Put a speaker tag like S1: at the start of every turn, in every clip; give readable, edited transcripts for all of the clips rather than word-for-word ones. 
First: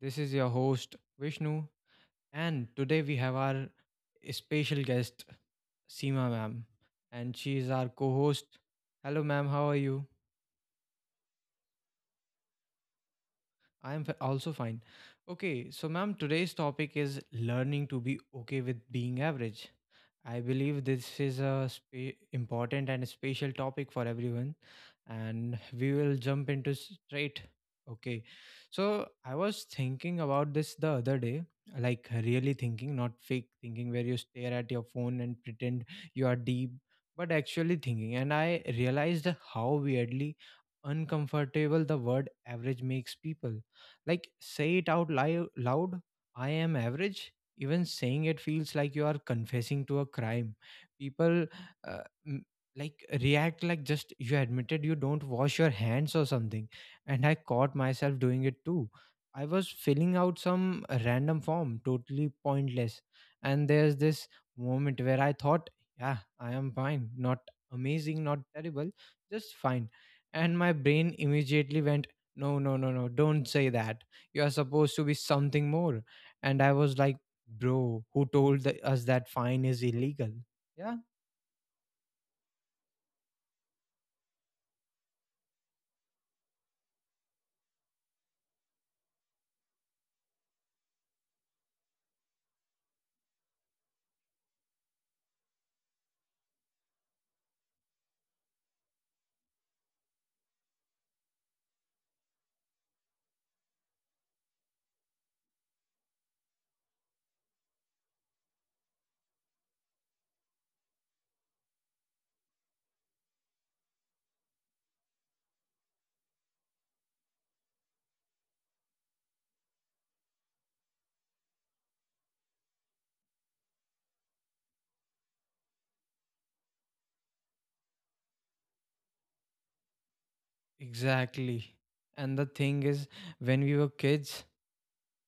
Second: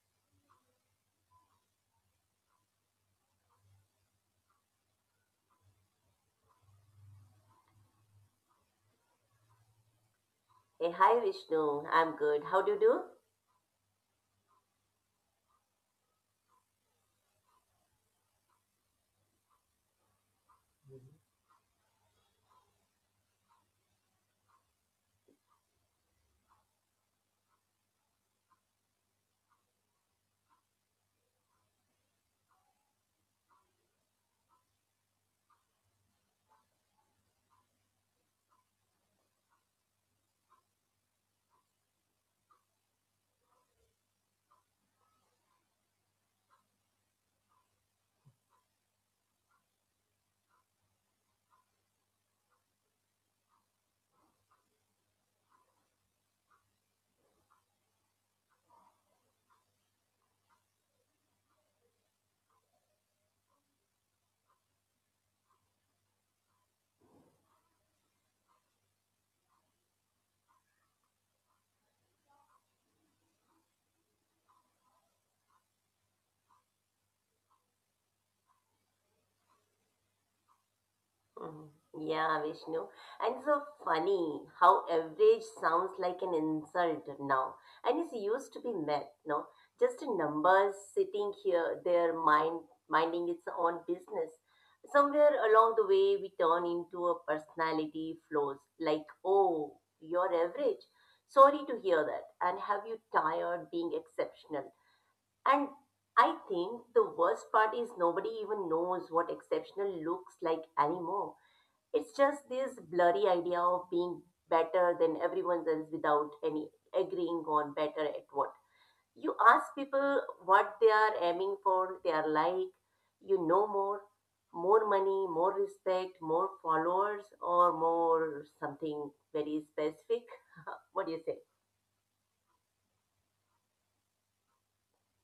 S1: This is your host, Vishnu, and today we have our special guest, Seema ma'am, and she is our co host. Hello, ma'am. How are you?
S2: Hey, hi Vishnu. I'm good. How do you do?
S1: I am also fine. Okay, so, ma'am, today's topic is learning to be okay with being average. I believe this is a important and a special topic for everyone, and we will jump into straight. Okay, so I was thinking about this the other day, like really thinking, not fake thinking, where you stare at your phone and pretend you are deep, but actually thinking. And I realized how weirdly uncomfortable the word average makes people. Like, say it out loud, I am average. Even saying it feels like you are confessing to a crime. People uh, m- like react like just you admitted you don't wash your hands or something. And I caught myself doing it too. I was filling out some random form, totally pointless, and there's this moment where I thought, yeah, I am fine, not amazing, not terrible, just fine. And my brain immediately went, no, don't say that, you are supposed to be something more. And I was like, bro, who told us that fine is illegal? Yeah.
S2: Mhm. Yeah, Vishnu. And so funny how average sounds like an insult now. And it's used to be math, no? Just a number sitting here, there, mind minding its own business. Somewhere along the way, we turn into a personality Flows like, oh, you're average. Sorry to hear that. And have you tired being exceptional? And I think the worst part is nobody even knows what exceptional looks like anymore. It's just this blurry idea of being better than everyone else without any agreeing on better at what. You ask people what they are aiming for, they are like, you know more, more money, more respect, more followers, or more something very specific. What do you say?
S1: Exactly. And the thing is, when we were kids,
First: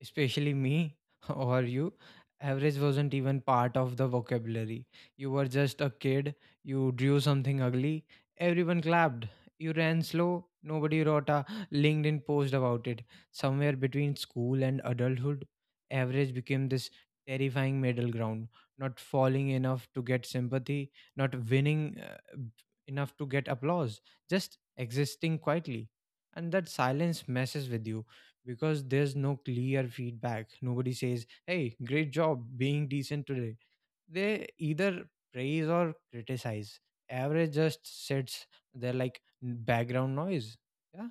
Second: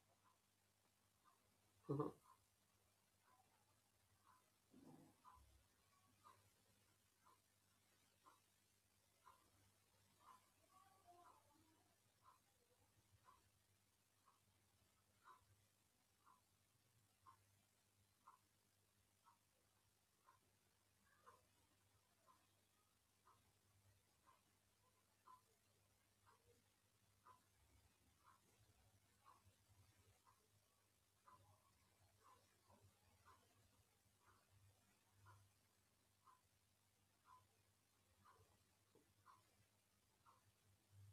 S1: especially me or you, average wasn't even part of the vocabulary. You were just a kid. You drew something ugly, everyone clapped. You ran slow, nobody wrote a LinkedIn post about it. Somewhere between school and adulthood, average became this terrifying middle ground, not falling enough to get sympathy, not winning enough to get applause, just existing quietly. And that silence messes with you because there's no clear feedback. Nobody says, hey, great job being decent today. They either praise or criticize. Average just sits there like background noise. Yeah.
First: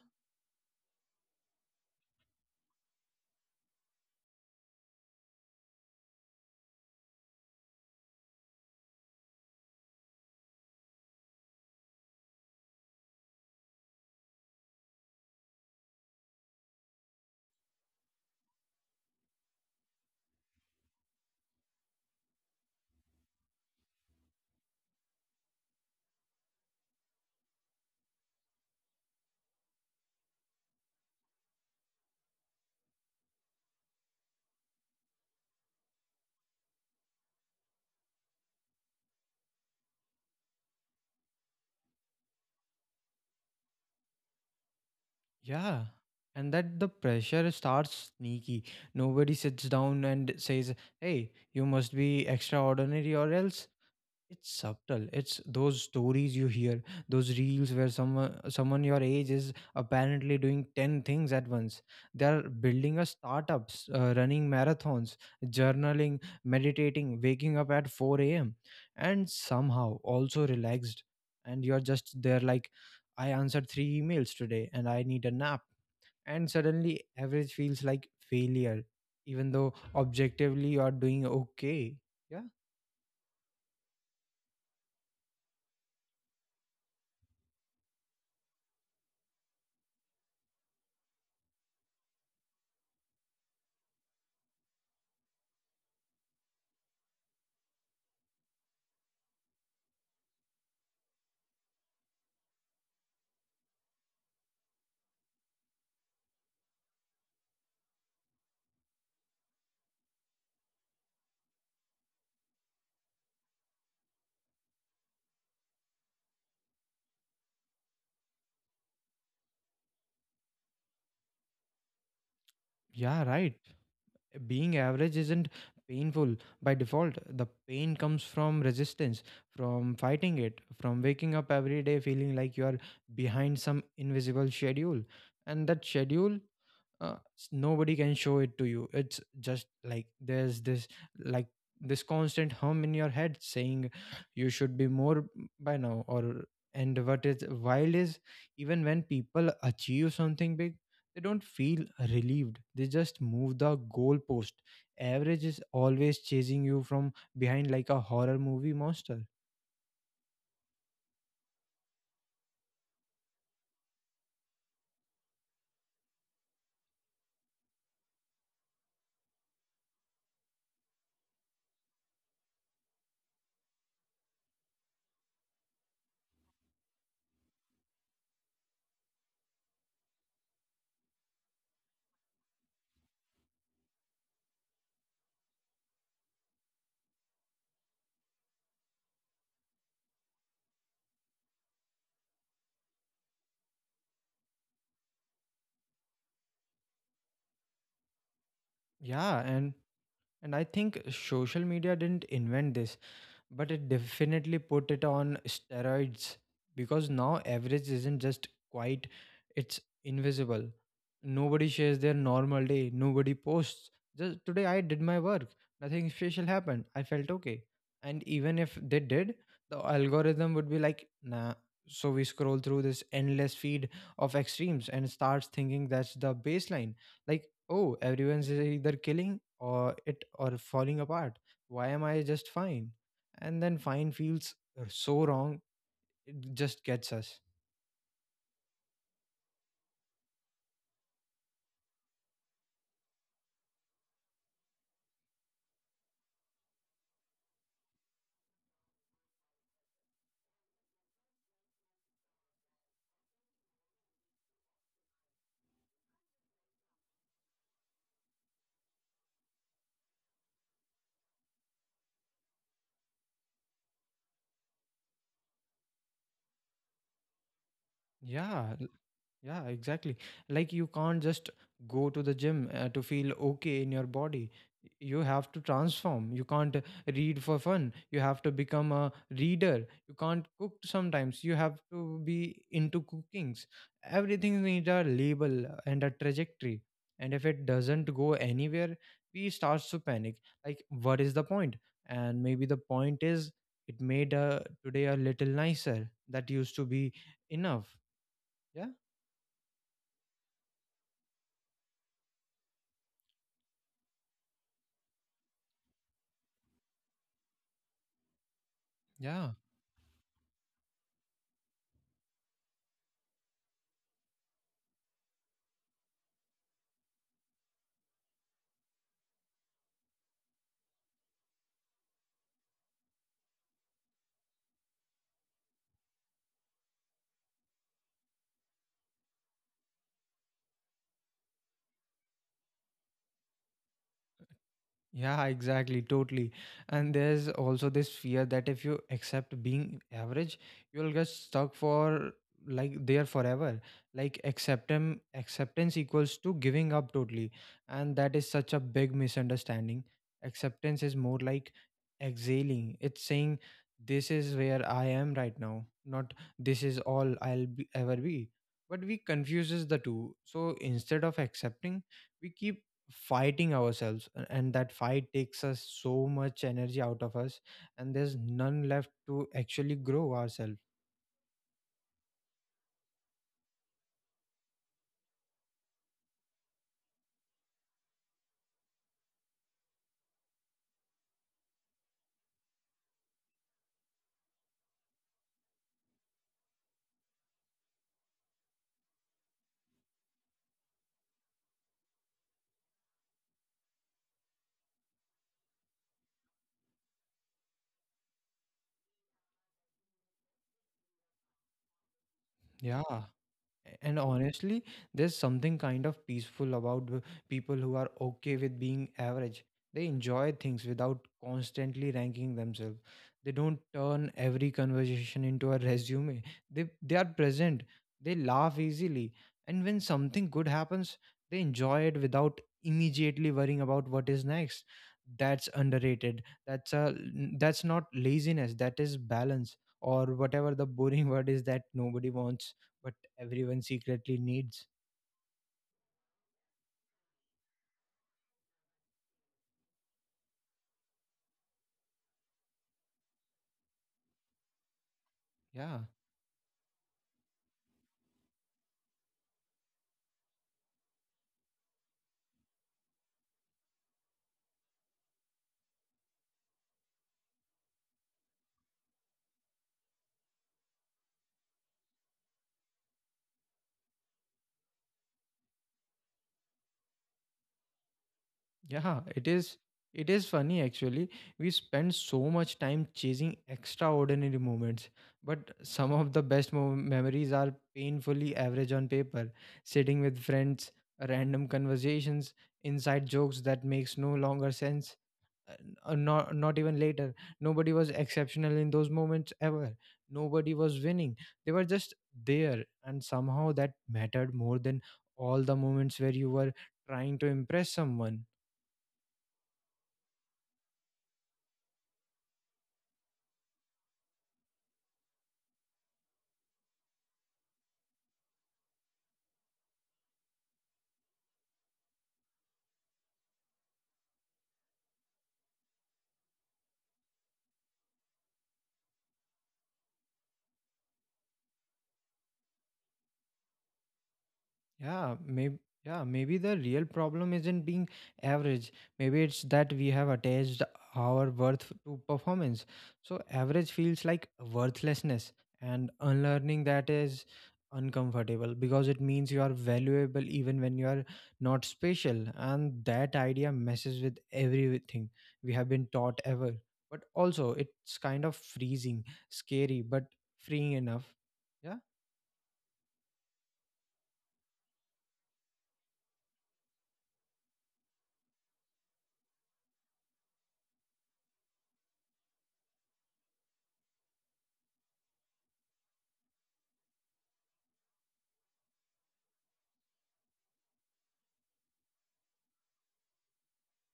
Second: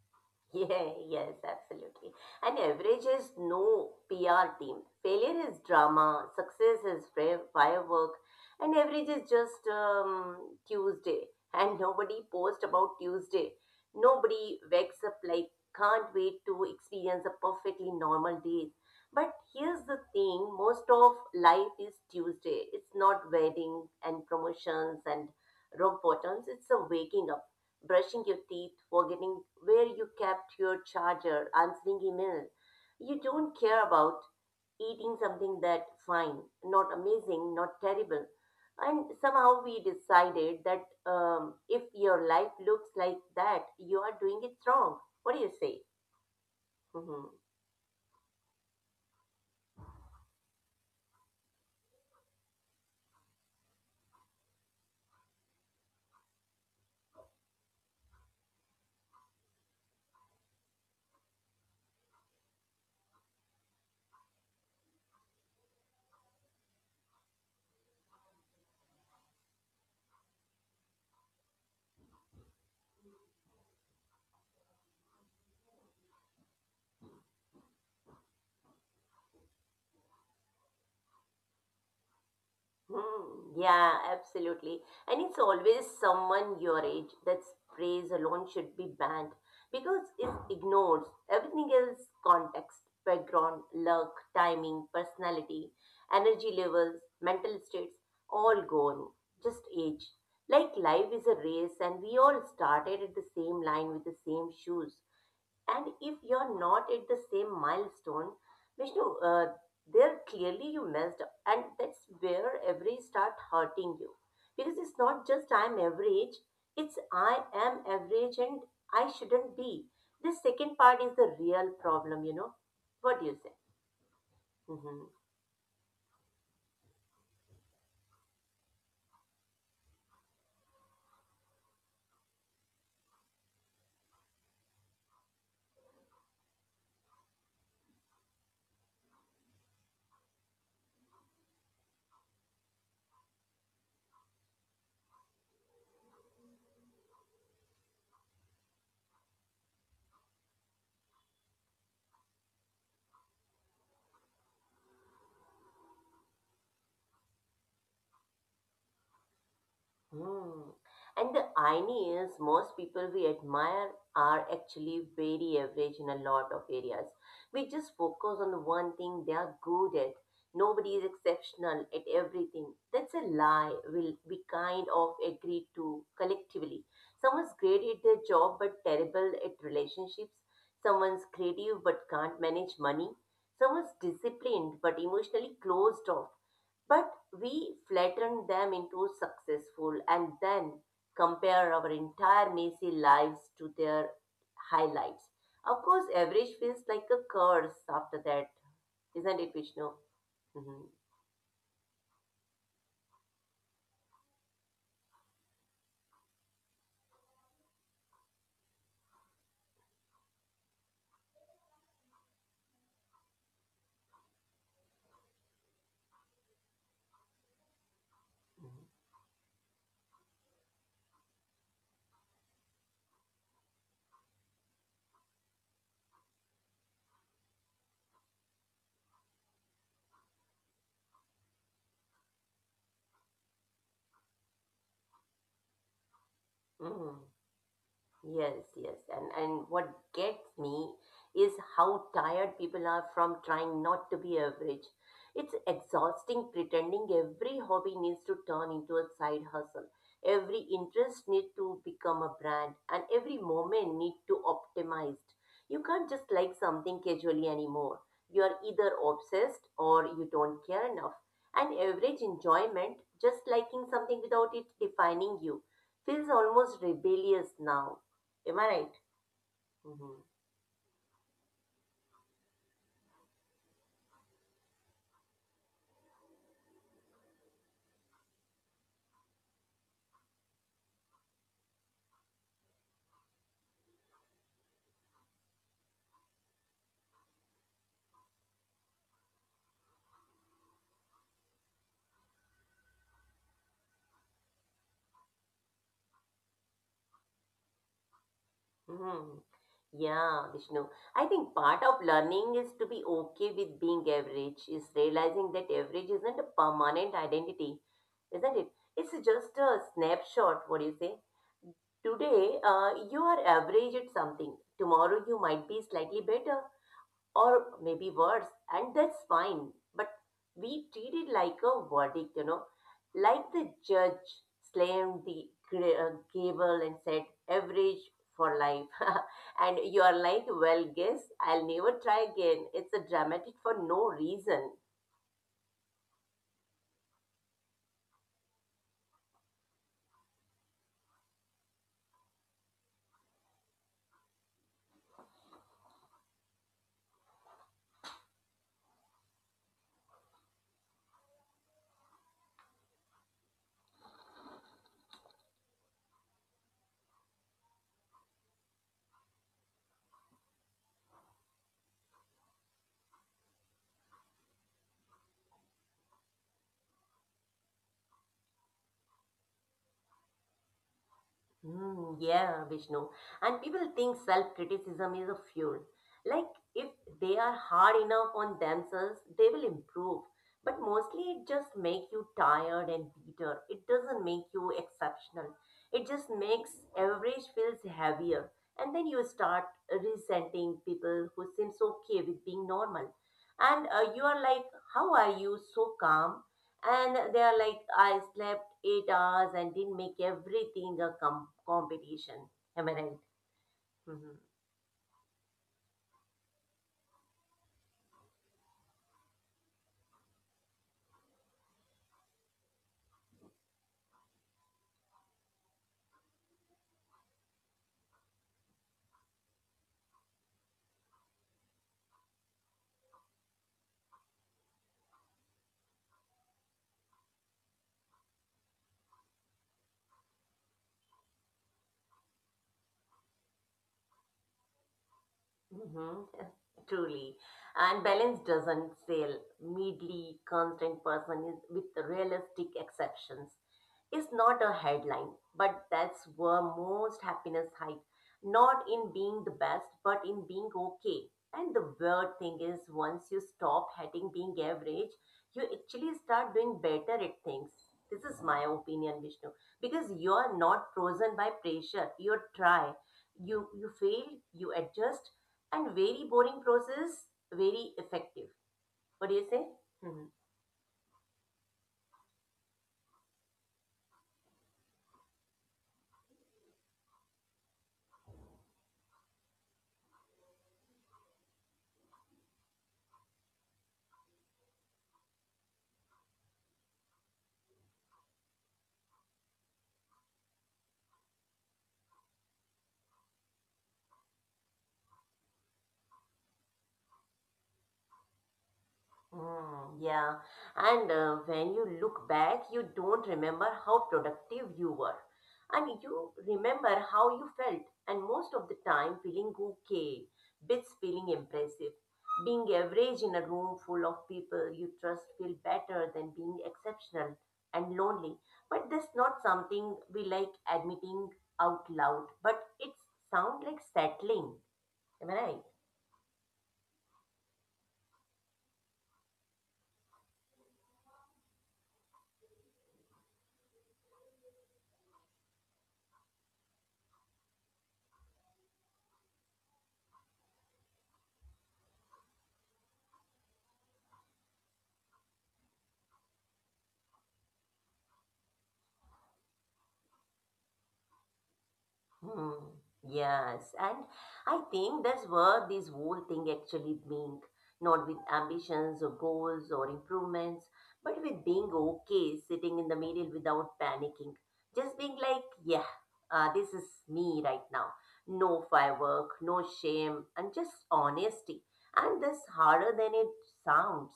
S2: Yeah, yes, absolutely. And average is no PR team. Failure is drama, success is firework, and average is just Tuesday. And nobody post about Tuesday. Nobody wakes up like, can't wait to experience a perfectly normal day. But here's the thing most of life is Tuesday. It's not weddings and promotions and rock bottoms, it's a waking up brushing your teeth, forgetting where you kept your charger, answering email you don't care about, eating something that fine, not amazing, not terrible. And somehow we decided that if your life looks like that, you are doing it wrong. What do you say?
S1: Yeah. And that the pressure starts sneaky. Nobody sits down and says, hey, you must be extraordinary or else. It's subtle. It's those stories you hear, those reels where someone your age is apparently doing 10 things at once. They're building a startups, running marathons, journaling, meditating, waking up at 4 a.m., and somehow also relaxed. And you're just there like, I answered three emails today and I need a nap. And suddenly average feels like failure, even though objectively you're doing okay. Yeah.
S2: Hmm, yeah, absolutely. And it's always someone your age that sprays alone should be banned because it ignores everything else context, background, luck, timing, personality, energy levels, mental states, all gone. Just age. Like life is a race and we all started at the same line with the same shoes. And if you're not at the same milestone, Vishnu, there clearly you messed up. And that's where every start hurting you. Because it's not just I'm average, it's I am average and I shouldn't be. This second part is the real problem, you know. What
S1: Yeah,
S2: do you say?
S1: right. Being
S2: Mm-hmm.
S1: average isn't painful by default. The pain comes from resistance, from fighting it, from waking up every day feeling like you are behind some invisible schedule. And that schedule, nobody can show it to you. It's just like there's this, like, this constant hum in your head saying you should be more by now or. And what is wild is, even when people achieve something big, they don't feel relieved. They just move the goalpost. Average is always chasing you from behind like a horror movie monster.
S2: Hmm. And the irony is, most people we admire are actually very average in a lot of areas. We just focus on the one thing they are good at. Nobody is exceptional at everything. That's a lie. We kind of agree to collectively. Someone's great at their job but terrible at relationships. Someone's creative but can't manage money. Someone's disciplined but emotionally closed off. But we flatten them into successful and then compare our entire messy lives to their highlights. Of course, average feels like a curse after that, isn't
S1: Yeah.
S2: it,
S1: and
S2: Vishnu?
S1: and I
S2: Hmm.
S1: think social media didn't invent this, but it definitely put it on steroids. Because now average isn't just quite, it's invisible. Nobody shares their normal day. Nobody posts, just today I did my work, nothing special happened, I felt okay. And even if they did, the algorithm would be like nah. So we scroll through this endless feed of extremes and starts thinking that's the baseline. Like, oh, everyone's either killing or it or falling apart, why am I just fine? And then fine feels so wrong. Just gets
S2: Hmm.
S1: us.
S2: Yes, yes. And what gets me is how tired people are from trying not to be average. It's exhausting pretending every hobby needs to turn into a side hustle. Every interest need to become a brand and every moment need to optimized. You can't just like something casually anymore. You are either obsessed or you don't care enough. And average enjoyment, just liking something without it defining you, feels almost rebellious now. Am I
S1: Yeah.
S2: right?
S1: Yeah,
S2: Hmm.
S1: exactly. Like you can't just go to the gym to feel okay in your body. You have to transform. You can't read for fun. You have to become a reader. You can't cook sometimes. You have to be into cookings. Everything needs a label and a trajectory. And if it doesn't go anywhere, we start to panic. Like, what is the point? And maybe the point is it made today a little nicer. That used to be enough. Yeah.
S2: Hmm. Yeah, Vishnu. I think part of learning is to be okay with being average, is realizing that average isn't a permanent identity, isn't it? It's
S1: Yeah.
S2: just a snapshot, what do you say? Today, you are average at something. Tomorrow, you might be slightly better, or maybe worse, and that's fine. But we treat it like a verdict, you know, like the judge slammed the gavel and said, average for life. And you are like, well, guess I'll never try again. It's a dramatic for no reason.
S1: Yeah, exactly, totally. And there's also this fear that if you accept being average, you'll get stuck for, like, there forever. Like acceptance equals to giving up totally. And that is such a big misunderstanding. Acceptance is more like exhaling. It's saying this is where I am right now, not this is all I'll be, ever be. But we confuses the two. So instead of accepting, we keep fighting ourselves and that fight takes us so much energy out of us, and there's none left to actually grow ourselves.
S2: Mm, yeah, Vishnu. And people think self-criticism is a fuel. Like if they are hard enough on themselves, they will improve. But mostly it just makes you tired and bitter. It doesn't make you exceptional. It just makes average feels heavier. And then you start resenting people who seems okay with being normal. And you are like, how are you so calm? And they are like I slept 8 hours and didn't make everything a competition. Am I
S1: Yeah.
S2: right?
S1: And
S2: Mm-hmm.
S1: honestly, there's something kind of peaceful about people who are okay with being average. They enjoy things without constantly ranking themselves. They don't turn every conversation into a resume. They are present. They laugh easily. And when something good happens, they enjoy it without immediately worrying about what is next. That's underrated. That's not laziness. That is balance, or whatever the boring word is that nobody wants but everyone secretly needs.
S2: Mm-hmm. Truly, and balance doesn't fail medley constant person is with realistic exceptions is not a headline, but
S1: Yeah,
S2: that's where most happiness hide. Not in being the best, but in being okay. And the weird thing is, once you stop hating being average, you actually start doing better at things. This is my opinion, Vishnu, because you are not frozen by pressure. You try, you fail, you adjust, and very boring process, very effective.
S1: yeah,
S2: What do you
S1: it
S2: say?
S1: is.
S2: Mm-hmm.
S1: It is funny actually. We spend so much time chasing extraordinary moments, but some of the best memories are painfully average on paper. Sitting with friends, random conversations, inside jokes that makes no longer sense, not even later. Nobody was exceptional in those moments ever. Nobody was winning. They were just there, and somehow that mattered more than all the moments where you were trying to impress someone.
S2: Mm, yeah, and when you look back, you don't remember how productive you were, and you remember how you felt, and most of the time feeling okay, bits feeling impressive. Being average in a room full of people you trust feel better than being exceptional and lonely. But that's not something we like admitting out loud, but it sounds like settling. Am I
S1: Yeah,
S2: right?
S1: maybe. Yeah, maybe the real problem isn't being average. Maybe it's that we have attached our worth to performance. So average feels like worthlessness, and unlearning that is uncomfortable, because it means you are valuable even when you are not special. And that idea messes with everything we have been taught ever. But also it's kind of freezing, scary, but freeing enough. Yeah.
S2: Hmm. Yes, and I think that's what this whole thing actually means, not with ambitions or goals or improvements, but with being okay sitting in the middle without panicking. Just being like, yeah, this is me right now. No firework, no shame, and just honesty. And that's harder than it sounds.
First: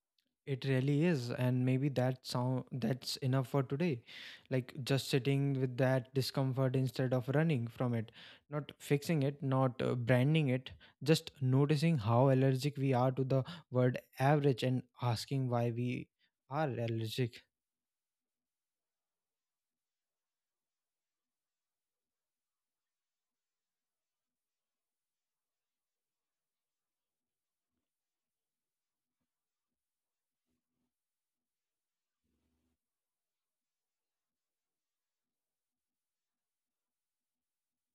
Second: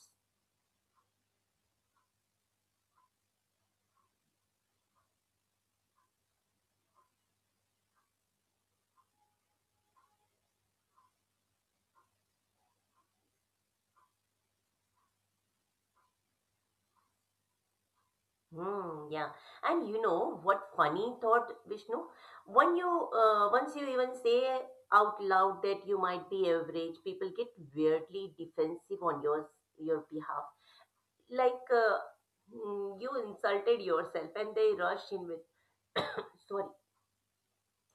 S1: It really is, and maybe that sound that's enough for today. Like just sitting with that discomfort instead of running from it, not fixing it, not branding it, just noticing how allergic we are to the word average and asking why we are allergic.
S2: Hmm, yeah. And you know what funny thought, Vishnu? When you once you even say out loud that you might be average, people get weirdly defensive on your behalf. Like you insulted yourself and they rush in with sorry.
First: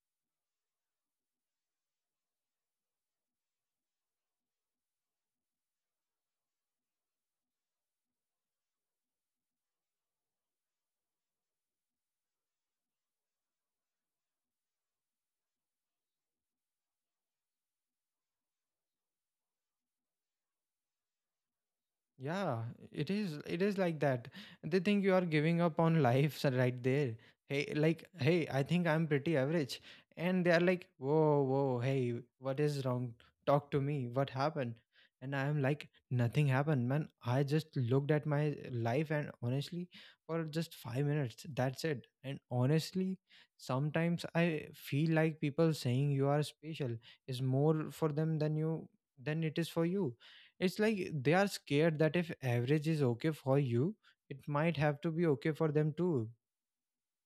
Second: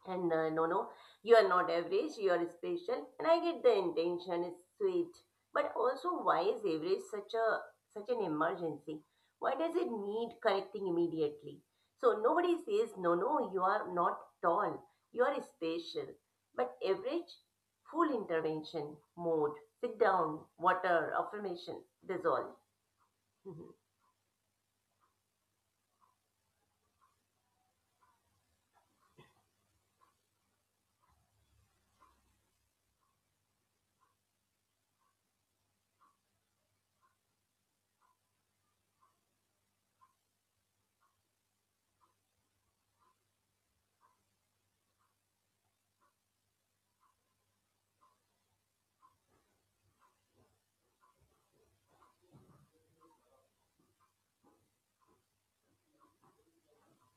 S2: And no, no, you are not average, you are special. And I get the intention, it's sweet. But also, why is average such an emergency? Why does it need correcting immediately? So nobody says, no, no, you are not tall, you are special. But average, full intervention, mode, sit down, water, affirmation, that's all.
S1: Yeah, it is. It is like that. They think you are giving up on life so right there. Hey, like, hey, I think I'm pretty average. And they are like, whoa, whoa, hey, what is wrong? Talk to me. What happened? And I am like, nothing happened, man. I just looked at my life and honestly, for just 5 minutes, that's it. And honestly, sometimes I feel like people saying you are special is more for them than you, than it is for you. It's like they are scared that if average is okay for you, it might have to be okay for them too.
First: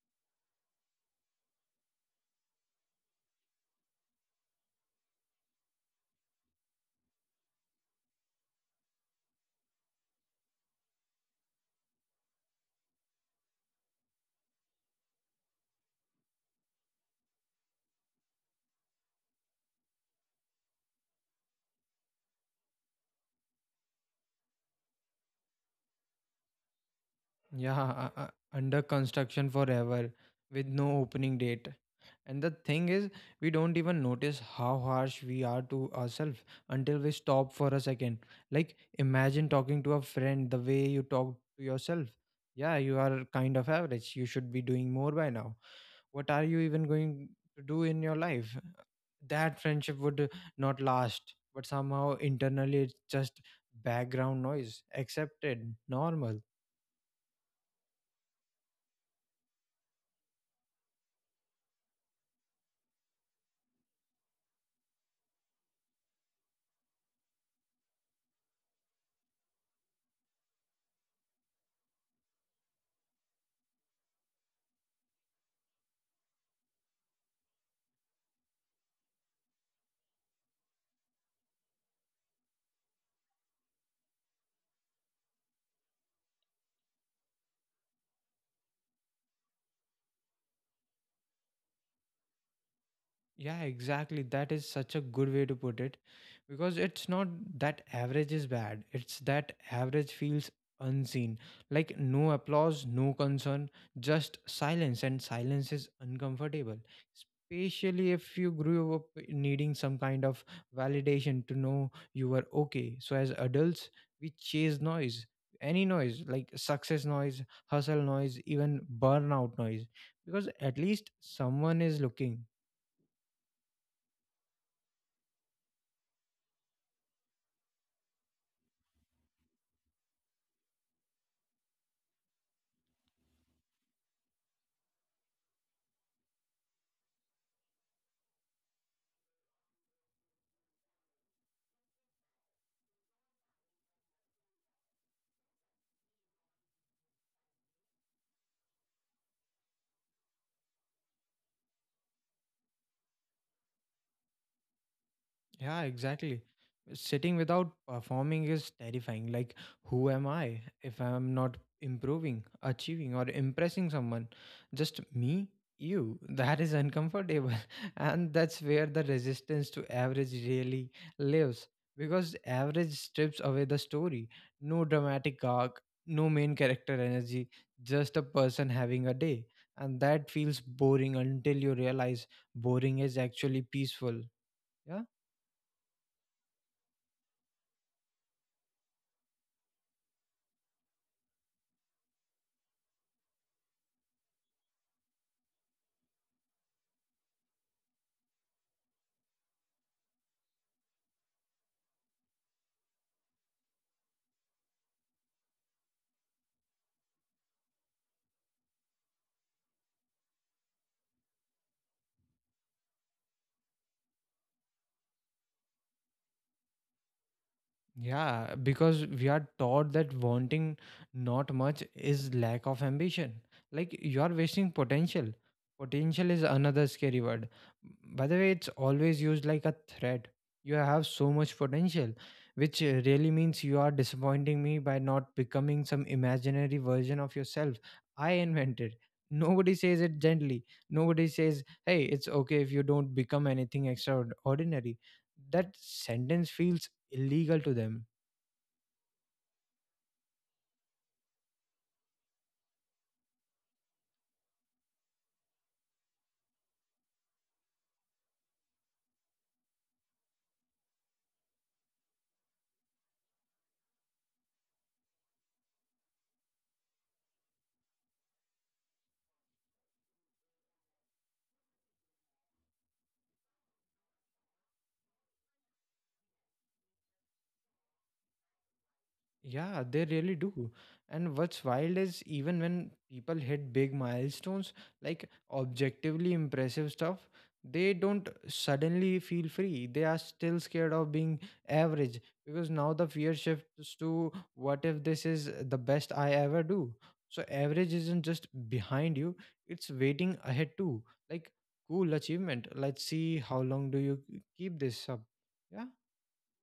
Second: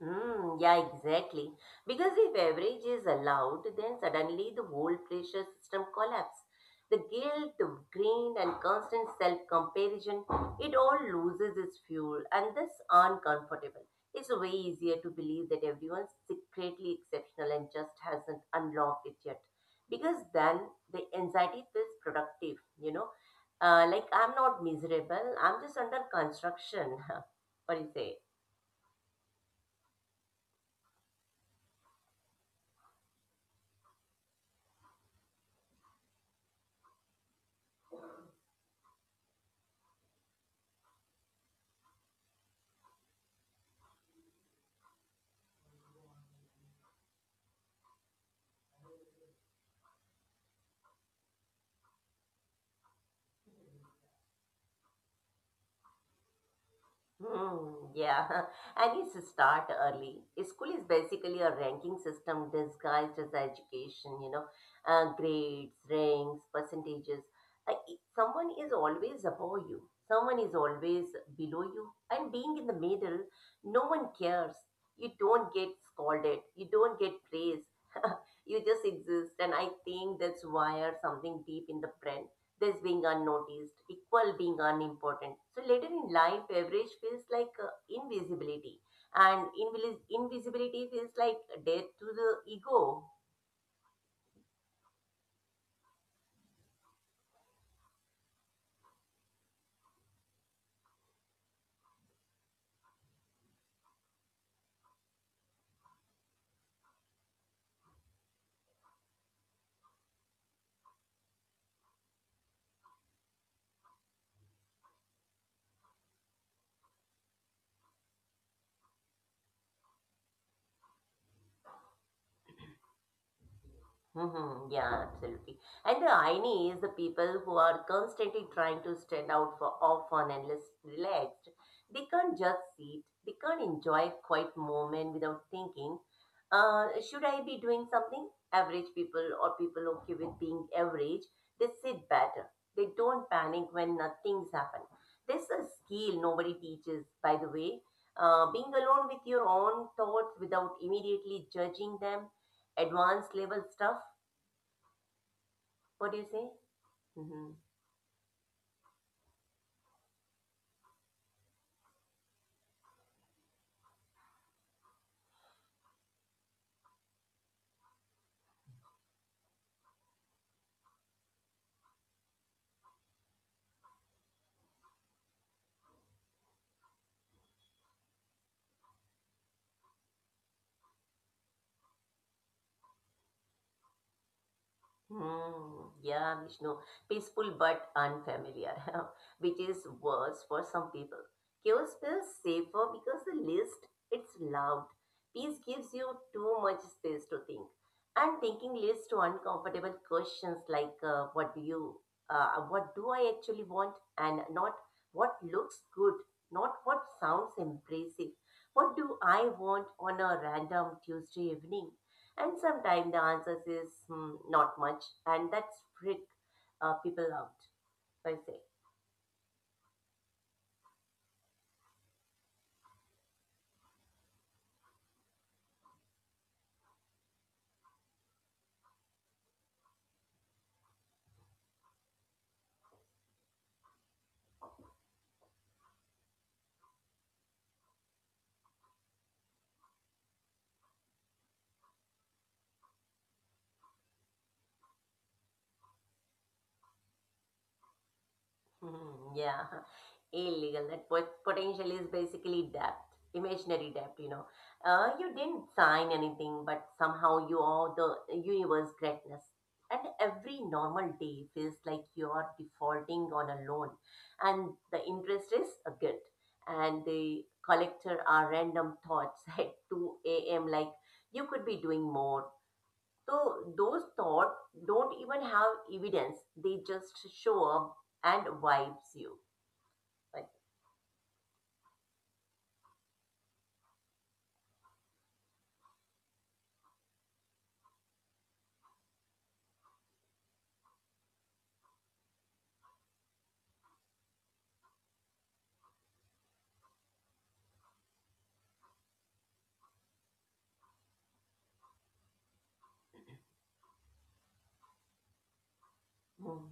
S2: Mm, yeah, exactly. Because if average is allowed, then suddenly the whole pressure system collapses. The guilt, the grain, and constant self comparison, it all loses its fuel, and this uncomfortable. It's way easier to believe that everyone's secretly exceptional and just hasn't unlocked it yet. Because then the anxiety feels productive, you know. Like, I'm not miserable, I'm just under construction. What do
S1: Yeah,
S2: you say?
S1: under construction forever with no opening date. And the thing is, we don't even notice how harsh we are to ourselves until we stop for a second. Like, imagine talking to a friend the way you talk to yourself. Yeah, you are kind of average. You should be doing more by now. What are you even going to do in your life? That friendship would, not last, but somehow internally it's just background noise, accepted, normal.
S2: Hmm, yeah, and need to start early. School is basically a ranking system disguised as education, you know, grades, ranks, percentages. Someone is always above you, someone is always below you, and being in the middle, no one cares. You don't get scolded, you don't get praised, you just exist. And I think that's why are something deep in the brain this being unnoticed, equal being unimportant. So later in life, average feels like invisibility, and invisibility feels like death to the ego.
S1: Yeah, exactly. That is such a good way to put it, because it's not that average is bad, it's that average feels unseen. Like no applause, no concern, just silence, and silence is uncomfortable. Especially if you grew up needing some kind of validation to know you were okay. So, as adults, we chase noise, any noise, like success noise, hustle noise, even burnout noise, because at least someone is looking.
S2: Mm-hmm. Yeah, absolutely. And the irony is the people who are constantly trying to stand out for off on and less relaxed, they can't just sit, they can't enjoy a quiet moment without thinking, should I be doing something? Average people or people okay with being average, they sit better. They don't panic when nothing's happened. There's a skill nobody teaches, by the way. Being alone with your own thoughts without immediately judging them advanced level stuff.
S1: Yeah,
S2: What do you say?
S1: exactly. Sitting
S2: Mm-hmm.
S1: without performing is terrifying. Like, who am I if I'm not improving, achieving, or impressing someone? Just me, you. That is uncomfortable. And that's where the resistance to average really lives. Because average strips away the story. No dramatic arc, no main character energy, just a person having a day. And that feels boring until you realize boring is actually peaceful. Yeah.
S2: Mm, yeah, Vishnu. Peaceful but unfamiliar, which is worse for some people. Chaos feels safer because the list it's loud. Peace gives you too much space to think, and thinking leads to uncomfortable questions like, "What do you? What do I actually want?" and not what looks good, not what sounds impressive. What do I want on a random Tuesday evening? And sometimes the answers is hmm, not much, and that's freak people out, I say.
S1: Yeah, because we are taught that wanting not much is lack of ambition. Like you are wasting potential. Potential is another scary word. By the way, it's always used like a threat. You have so much potential, which really means you are disappointing me by not becoming some imaginary version of yourself I invented. Nobody says it gently. Nobody says, hey, it's okay if you don't become anything extraordinary. That sentence feels illegal to them.
S2: Hmm, yeah, illegal. That potential is basically debt, imaginary debt. You know, you didn't sign anything, but somehow you are the universe greatness. And every normal day feels like you are defaulting on a loan, and the interest is a good. And the collector are random thoughts at 2 a.m. like you could be doing more, so those thoughts don't even have evidence. They just show up and vibes you.
S1: Yeah, they really
S2: Right?
S1: do. And what's wild is, even when people hit big milestones, like objectively impressive stuff, they don't suddenly feel free. They are still scared of being average, because now the fear shifts to, what if this is the best I ever do? So, average isn't just behind you, it's waiting ahead too. Like, cool achievement. Let's see how long do you keep this up. Yeah.
S2: Hmm.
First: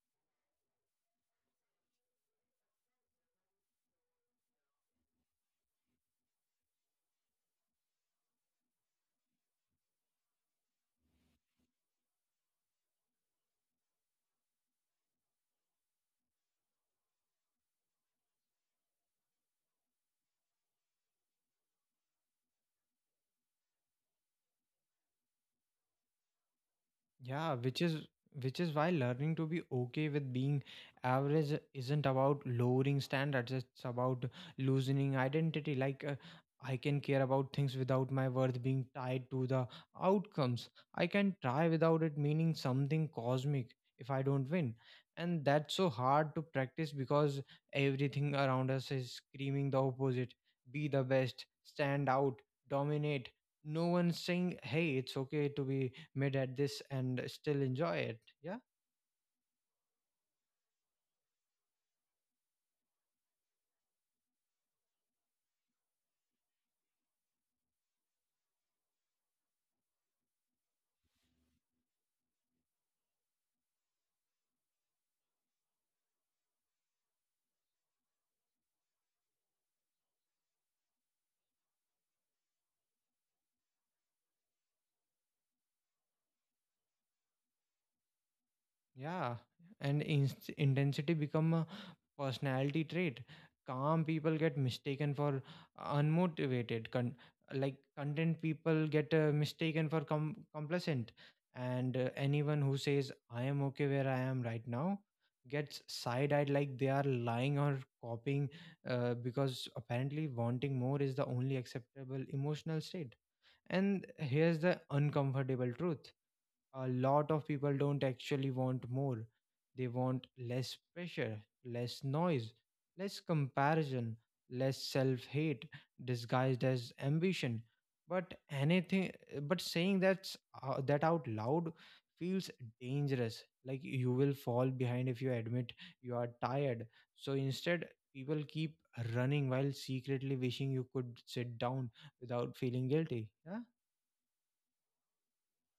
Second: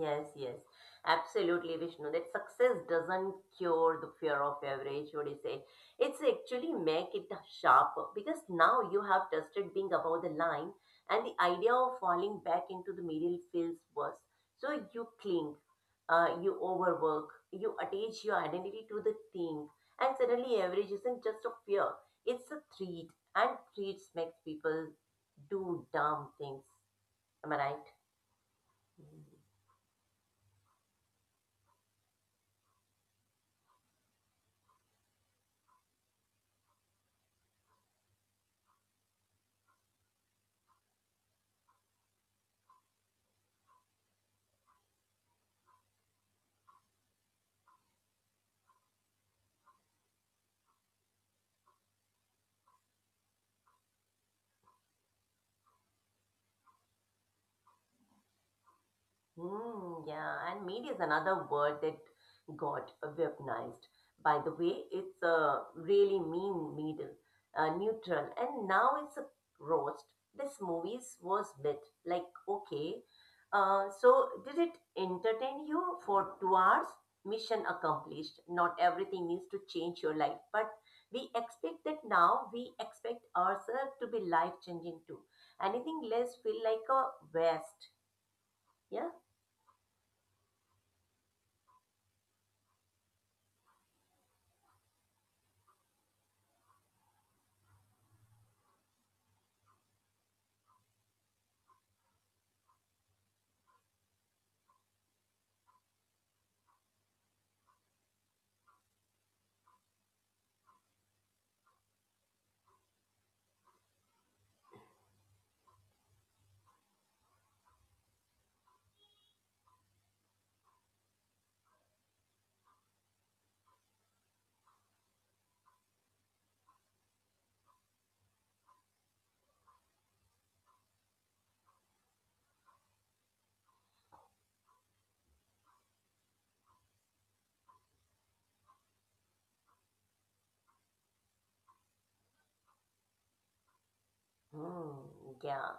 S2: Yes, yes, absolutely, Vishnu. That success doesn't cure the fear of average, what do you say? It's actually make it sharper because now you have tested being above the line, and the idea of falling back into the middle feels worse. So you cling, you overwork, you attach your identity to the thing, and suddenly average isn't just a fear; it's a threat, and threats makes people do dumb things. Am
S1: Yeah,
S2: I
S1: which is which is why learning
S2: right?
S1: to be okay with being average isn't about lowering standards. It's about loosening identity. I can care about things without my worth being tied to the outcomes. I can try without it meaning something cosmic if I don't win. And that's so hard to practice because everything around us is screaming the opposite. Be the best, stand out, dominate. No one's saying, "Hey, it's okay to be made at this and still enjoy it." Yeah.
S2: Hmm, yeah, and media is another word that got weaponized. By the way, it's a really mean middle, neutral, and now it's a roast. This movies was bit like okay. So did it entertain you for 2 hours? Mission accomplished. Not everything needs to change your life, but we expect that now. We expect ourselves to be life changing too. Anything less feel like a waste. Yeah?
S1: Yeah, and inst intensity become a personality trait. Calm people get mistaken for unmotivated, like content people get mistaken for complacent. And anyone who says I am okay where I am right now gets side-eyed like they are lying or copying, because apparently wanting more is the only acceptable emotional state. And here's the uncomfortable truth: a lot of people don't actually want more. They want less pressure, less noise, less comparison, less self hate disguised as ambition. But anything, but saying that out loud feels dangerous. Like you will fall behind if you admit you are tired. So instead, people keep running while secretly wishing you could sit down without feeling guilty. Yeah?
S2: Hmm, yeah.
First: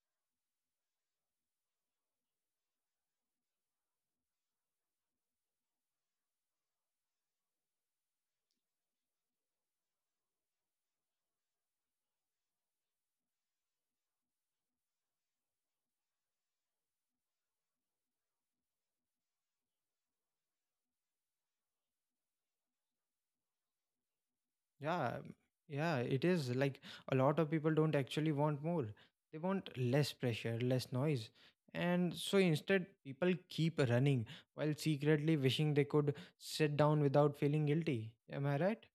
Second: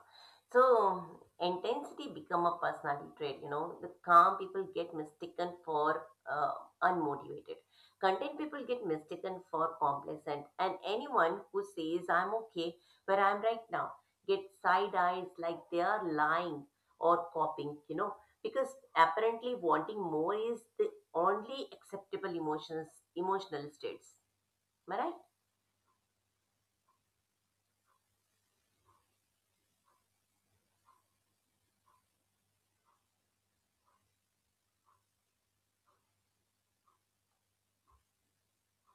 S2: So intensity become a personality trait. You know, the calm people get mistaken for uh, unmotivated. Content people get mistaken for complacent, and anyone who says I'm okay where I'm right now gets side eyes like they are lying or copying. You know, because apparently wanting more is the only acceptable emotions, emotional states. Am I right?
S1: Yeah, yeah, it is like a lot of people don't actually want more. They want less pressure, less noise. And so instead, people keep running while secretly wishing they could sit down without feeling guilty. Am I right?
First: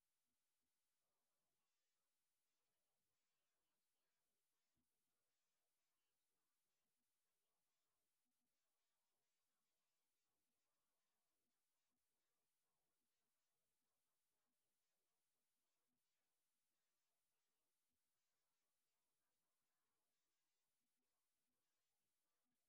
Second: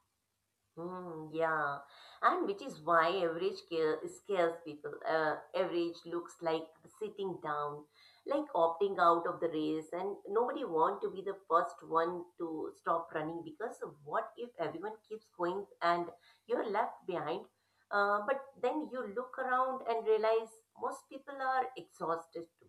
S2: Hmm. Yeah, and which is why average care scares people. Average looks like sitting down, like opting out of the race, and nobody want to be the first one to stop running because of what if everyone keeps going and you're left behind? But then you look around and realize most people are exhausted too,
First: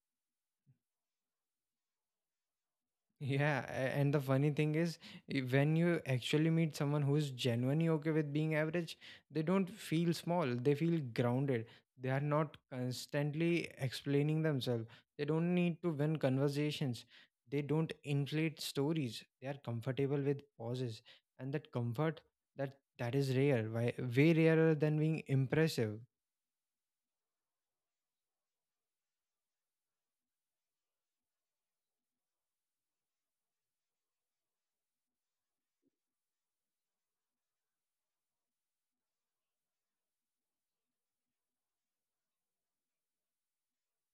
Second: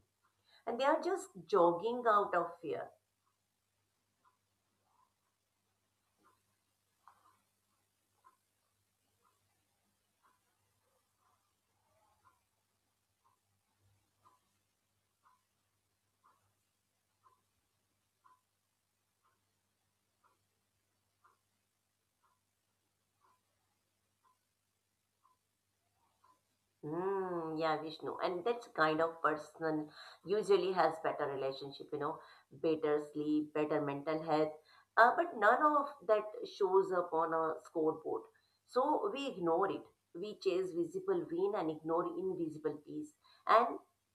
S2: and they are just jogging out of fear.
S1: Yeah, and the funny thing is, when you actually meet someone who's genuinely okay with being average, they don't feel small. They feel grounded. They are not constantly explaining themselves. They don't need to win conversations. They don't inflate stories. They are comfortable with pauses, and that comfort, that is rare, why way rarer than being impressive.
S2: Yeah, Vishnu. And that's kind of person usually has better relationship, you know, better sleep, better mental health. But none of that shows up on a scoreboard. So we ignore it. We chase visible win and ignore invisible peace. And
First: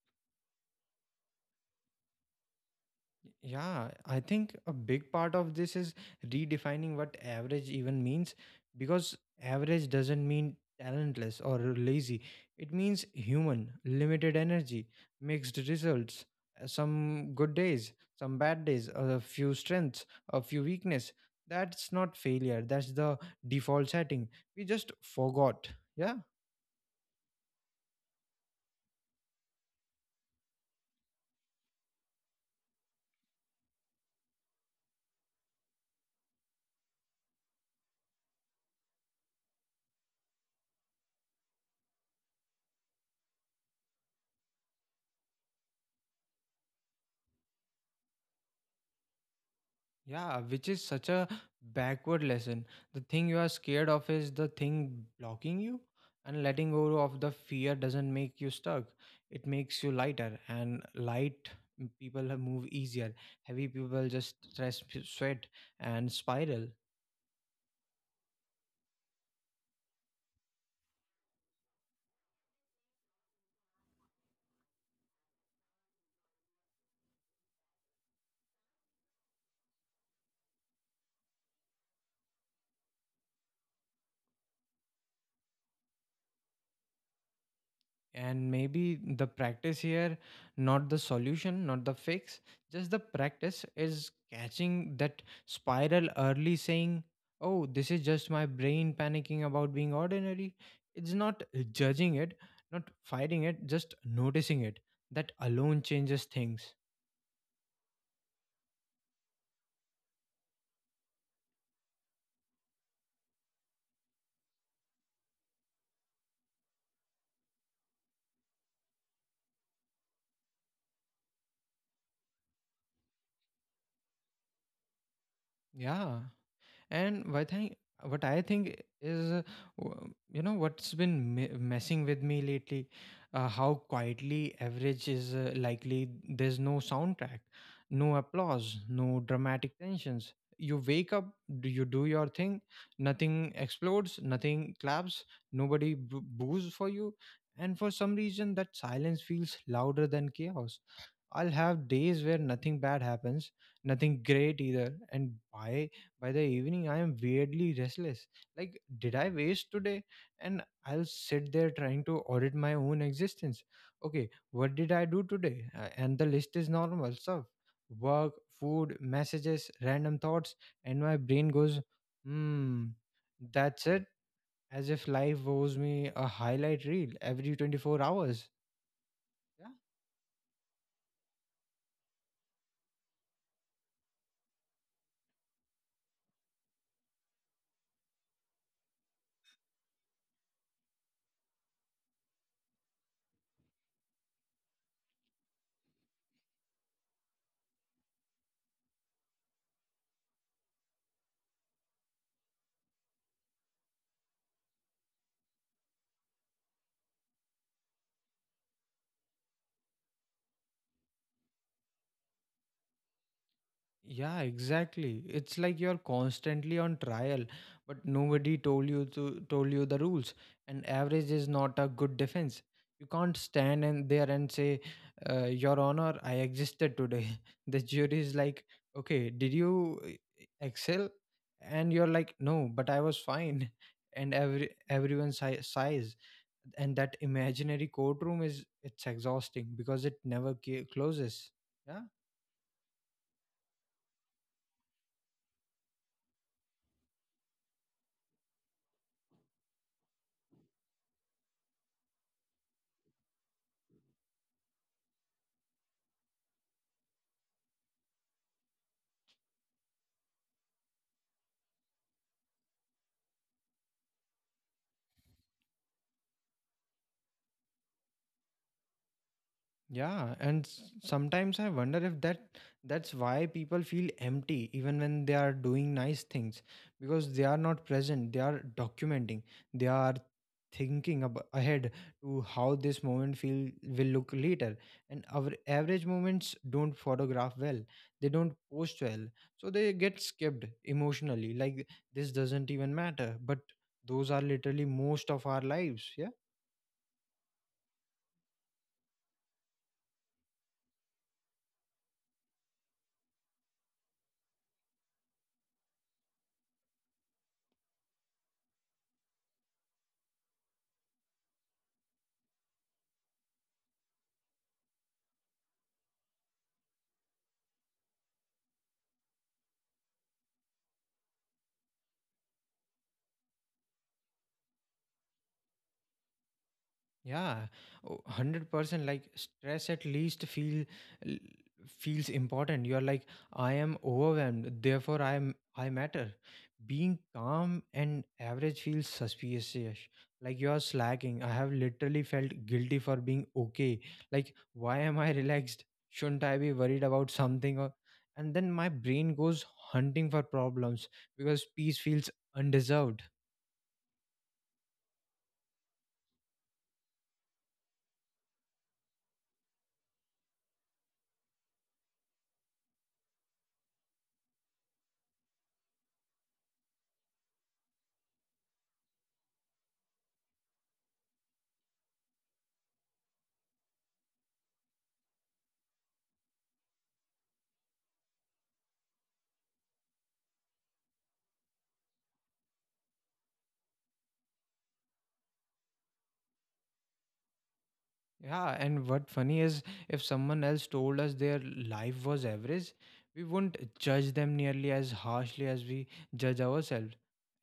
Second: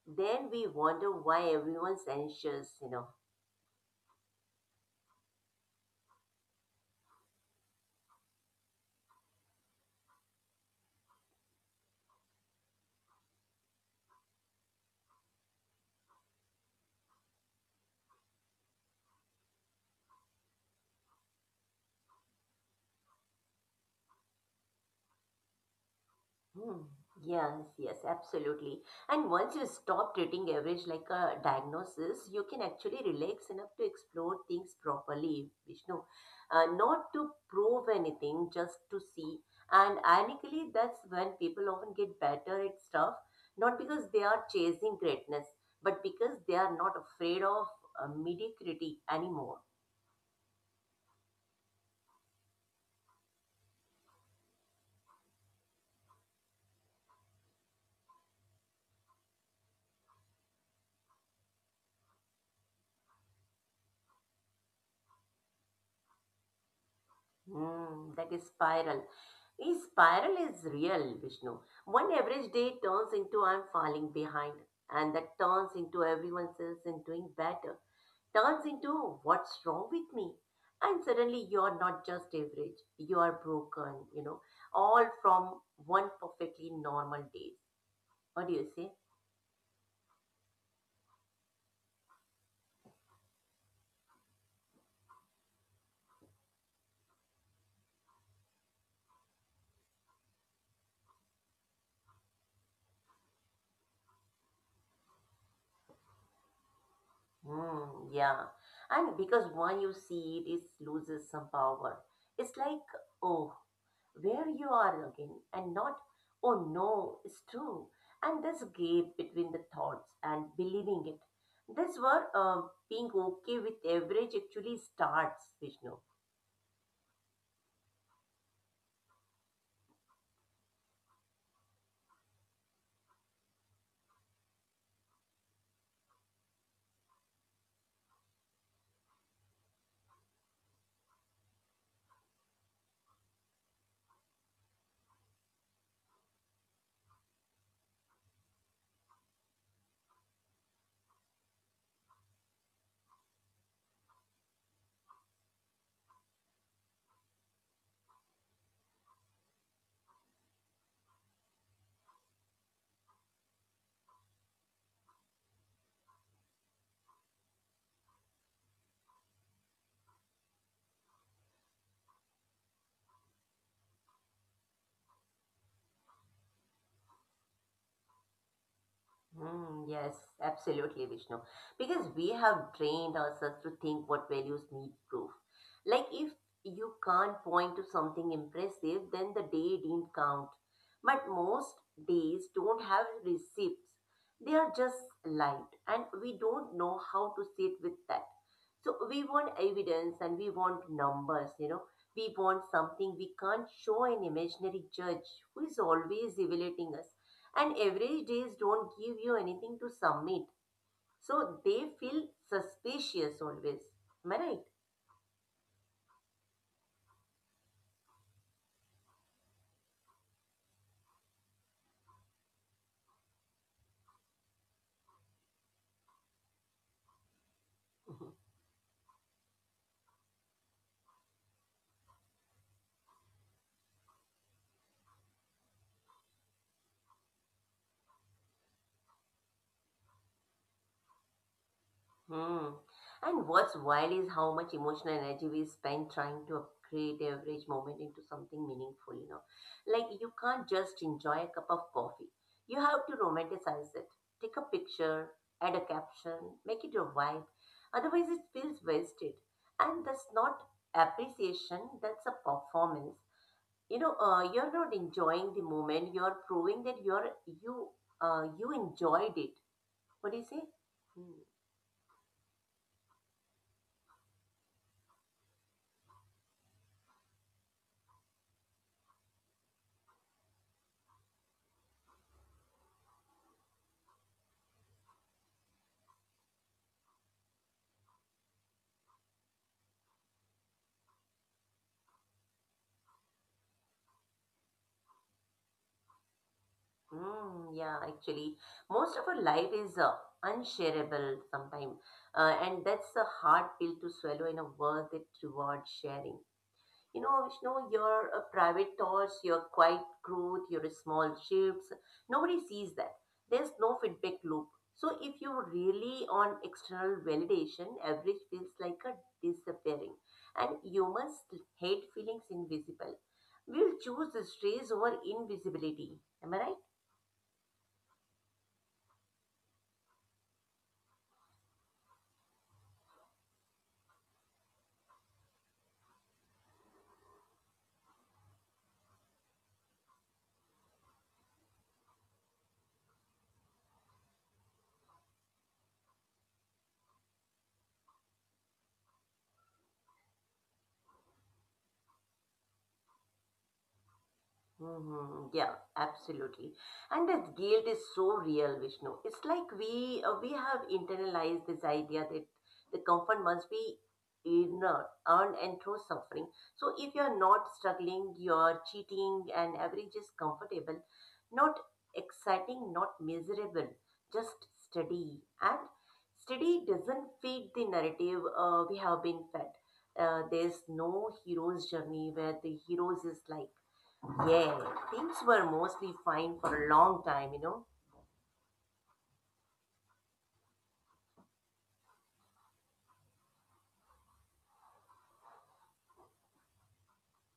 S2: then we wonder why everyone's anxious, you know.
S1: Yeah, I think a big part of this is redefining what average even means, because average doesn't mean talentless or lazy. It means human, limited energy, mixed results, some good days, some bad days, a few strengths, a few weakness. That's not failure. That's the default setting. We just forgot. Yeah?
S2: Hmm. Yes, yes, absolutely. And once you stop treating average like a diagnosis, you can actually relax enough to explore things properly, Vishnu. Not to prove anything, just to see. And ironically, that's when people often get better at stuff, not because they are chasing greatness, but because they are not afraid of mediocrity anymore.
S1: Yeah, which is such a backward lesson. The thing you are scared of is the thing blocking you, and letting go of the fear doesn't make you stuck. It makes you lighter, and light people have move easier. Heavy people just stress, sweat, and spiral.
S2: That is spiral. Is spiral is real, Vishnu. One average day turns into I'm falling behind, and that turns into everyone else in doing better, turns into what's wrong with me. And suddenly you're not just average, you are broken, you know, all from one perfectly normal day. What
S1: And
S2: do you say?
S1: maybe the practice here, not the solution, not the fix, just the practice, is catching that spiral early, saying, oh, this is just my brain panicking about being ordinary. It's not judging it, not fighting it, just noticing it. That alone changes things.
S2: Yeah. And because one you see it, it loses some power. It's like, oh, where you are again and not, oh no, it's true. And this gap between the thoughts and believing it, this where being okay with average actually starts, Vishnu.
S1: Yeah, and what I think is, you know, what's been messing with me lately, how quietly average is likely. There's no soundtrack, no applause, no dramatic tensions. You wake up, do you do your thing, nothing explodes, nothing claps, nobody boo boos for you, and for some reason that silence feels louder than chaos. I'll have days where nothing bad happens, nothing great either, and by the evening I am weirdly restless. Like, did I waste today? And I'll sit there trying to audit my own existence. Okay, what did I do today? And the list is normal stuff: work, food, messages, random thoughts, and my brain goes, hmm, that's it. As if life owes me a highlight reel every 24 hours. Yeah.
S2: Yes, absolutely, Vishnu. Because we have trained ourselves to think what values need proof. Like if you can't point to something impressive, then the day didn't count. But most days don't have receipts. They are just light, and we don't know how to sit with that. So we want evidence and we want numbers, you know. We want something we can't show an imaginary judge who is always evaluating us, and average days don't give you anything to submit, so they feel suspicious always. Am I
S1: Yeah,
S2: right?
S1: exactly. It's like you're constantly on trial, but nobody told you the rules. And average is not a good defense. You can't stand and there and say, "Your Honor, I existed today." The jury is like, "Okay, did you excel?" And you're like, "No, but I was fine." And everyone sighs, and that imaginary courtroom is it's exhausting because it never closes. Yeah.
S2: Hmm. And what's wild is how much emotional energy we spend trying to upgrade average moment into something meaningful, you know. Like you can't just enjoy a cup of coffee, you have to romanticize it, take a picture, add a caption, make it your vibe, otherwise it feels wasted. And that's not appreciation, that's a performance. You know, you're not enjoying the moment, you're proving that you you enjoyed it. What
S1: Yeah,
S2: do you say?
S1: and
S2: Hmm.
S1: sometimes I wonder if that's why people feel empty even when they are doing nice things, because they are not present, they are documenting, they are thinking ahead to how this moment feel will look later. And our average moments don't photograph well, they don't post well, so they get skipped emotionally. Like, this doesn't even matter, but those are literally most of our lives. Yeah.
S2: Yeah, actually most of our life is unshareable sometimes, and that's a hard pill to swallow in a world that rewards sharing. You know, Vishnu, your private thoughts, your quiet growth, your small shifts, nobody sees that. There's no feedback loop. So if you really on external validation, average feels like a disappearing. And humans hate feelings invisible. We'll choose the stress over invisibility. Am I right?
S1: Yeah, oh, 100% like stress at least feel l- feels important. You're like, I am overwhelmed, therefore I matter. Being calm and average feels suspicious. Like you are slacking. I have literally felt guilty for being okay. Like, why am I relaxed? Shouldn't I be worried about something? Or and then my brain goes hunting for problems because peace feels undeserved.
S2: Yeah, absolutely. And that guilt is so real, Vishnu. It's like we have internalized this idea that the comfort must be inner, earned and through suffering. So if you're not struggling, you're cheating, and average is comfortable, not exciting, not miserable, just steady. And steady doesn't fit the narrative we have been fed. There's no hero's journey where the heroes is like yeah, things were mostly fine for a long time, you know.
S1: Yeah, and what funny is if someone else told us their life was average, we wouldn't judge them nearly as harshly as we judge ourselves.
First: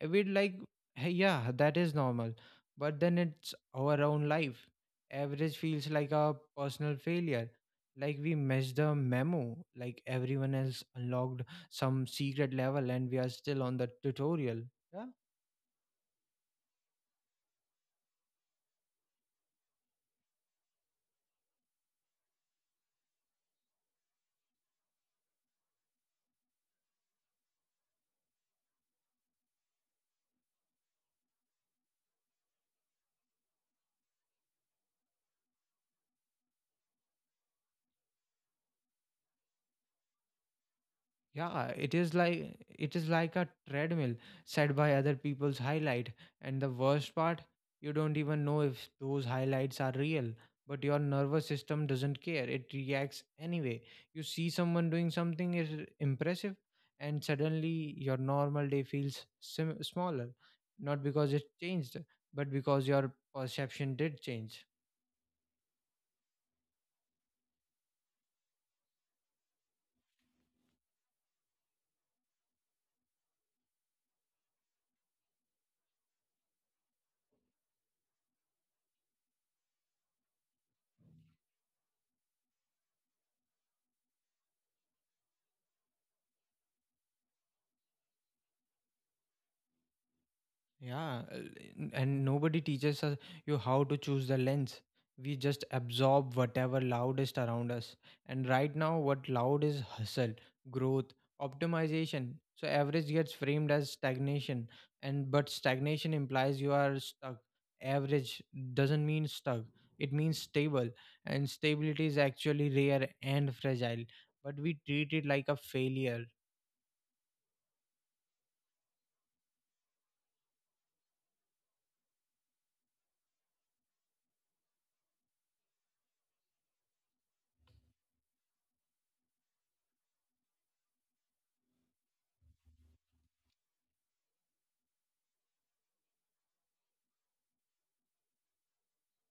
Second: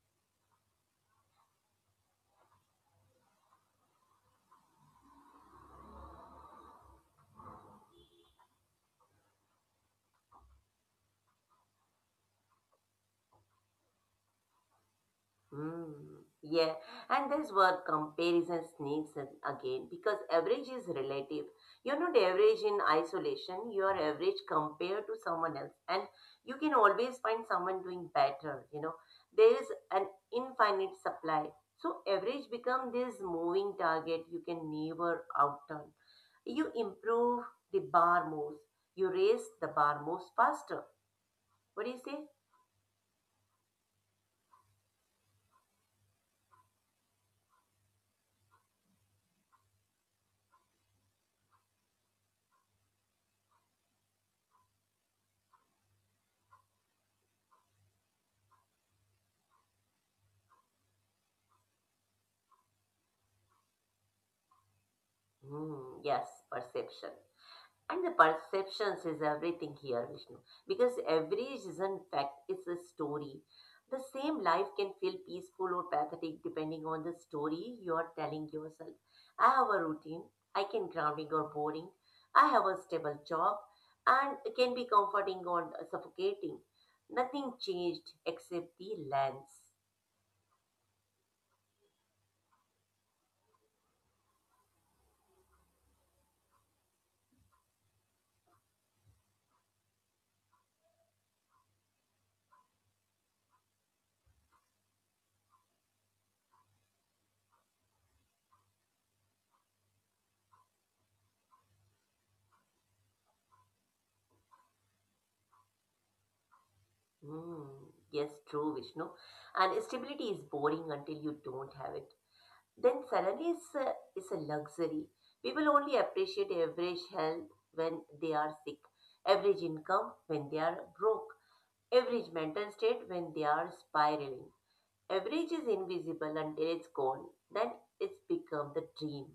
S1: We'd like, hey, yeah, that is normal, but then it's our own life. Average feels like a personal failure. Like we missed the memo, like everyone else unlocked some secret level and we are still on the tutorial. Yeah.
S2: Hmm. Yeah, and that's where comparison sneaks in again because average is relative. You're not average in isolation, you're average compared to someone else, and you can always find someone doing better, you know. There is an infinite supply. So, average become this moving target you can never outturn. You improve, the bar moves. You raise, the bar moves faster.
S1: Yeah,
S2: What do
S1: it
S2: you
S1: is
S2: say?
S1: like it is like a treadmill set by other people's highlight. And the worst part, you don't even know if those highlights are real, but your nervous system doesn't care. It reacts anyway. You see someone doing something is impressive, and suddenly your normal day feels smaller, not because it changed, but because your perception did change.
S2: Yes, perception. And the perceptions is everything here, Vishnu. Because every reason fact is a story. The same life can feel peaceful or pathetic depending on the story you are telling yourself. I have a routine, I can grounding or boring. I have a stable job and it can be comforting or suffocating. Nothing changed except the lens.
S1: Yeah, and nobody teaches us you how to choose the lens. We just absorb whatever loudest around us. And right now, what loud is hustle, growth, optimization. So average gets framed as stagnation, and but stagnation implies you are stuck. Average doesn't mean stuck; it means stable, and stability is actually rare and fragile. But we treat it like a failure.
S2: Hmm. Yes, true, Vishnu. And stability is boring until you don't have it. Then suddenly it's a luxury. People only appreciate average health when they are sick, average income when they are broke, average mental state when they are spiraling. Average is invisible until it's gone. Then it's become the dream.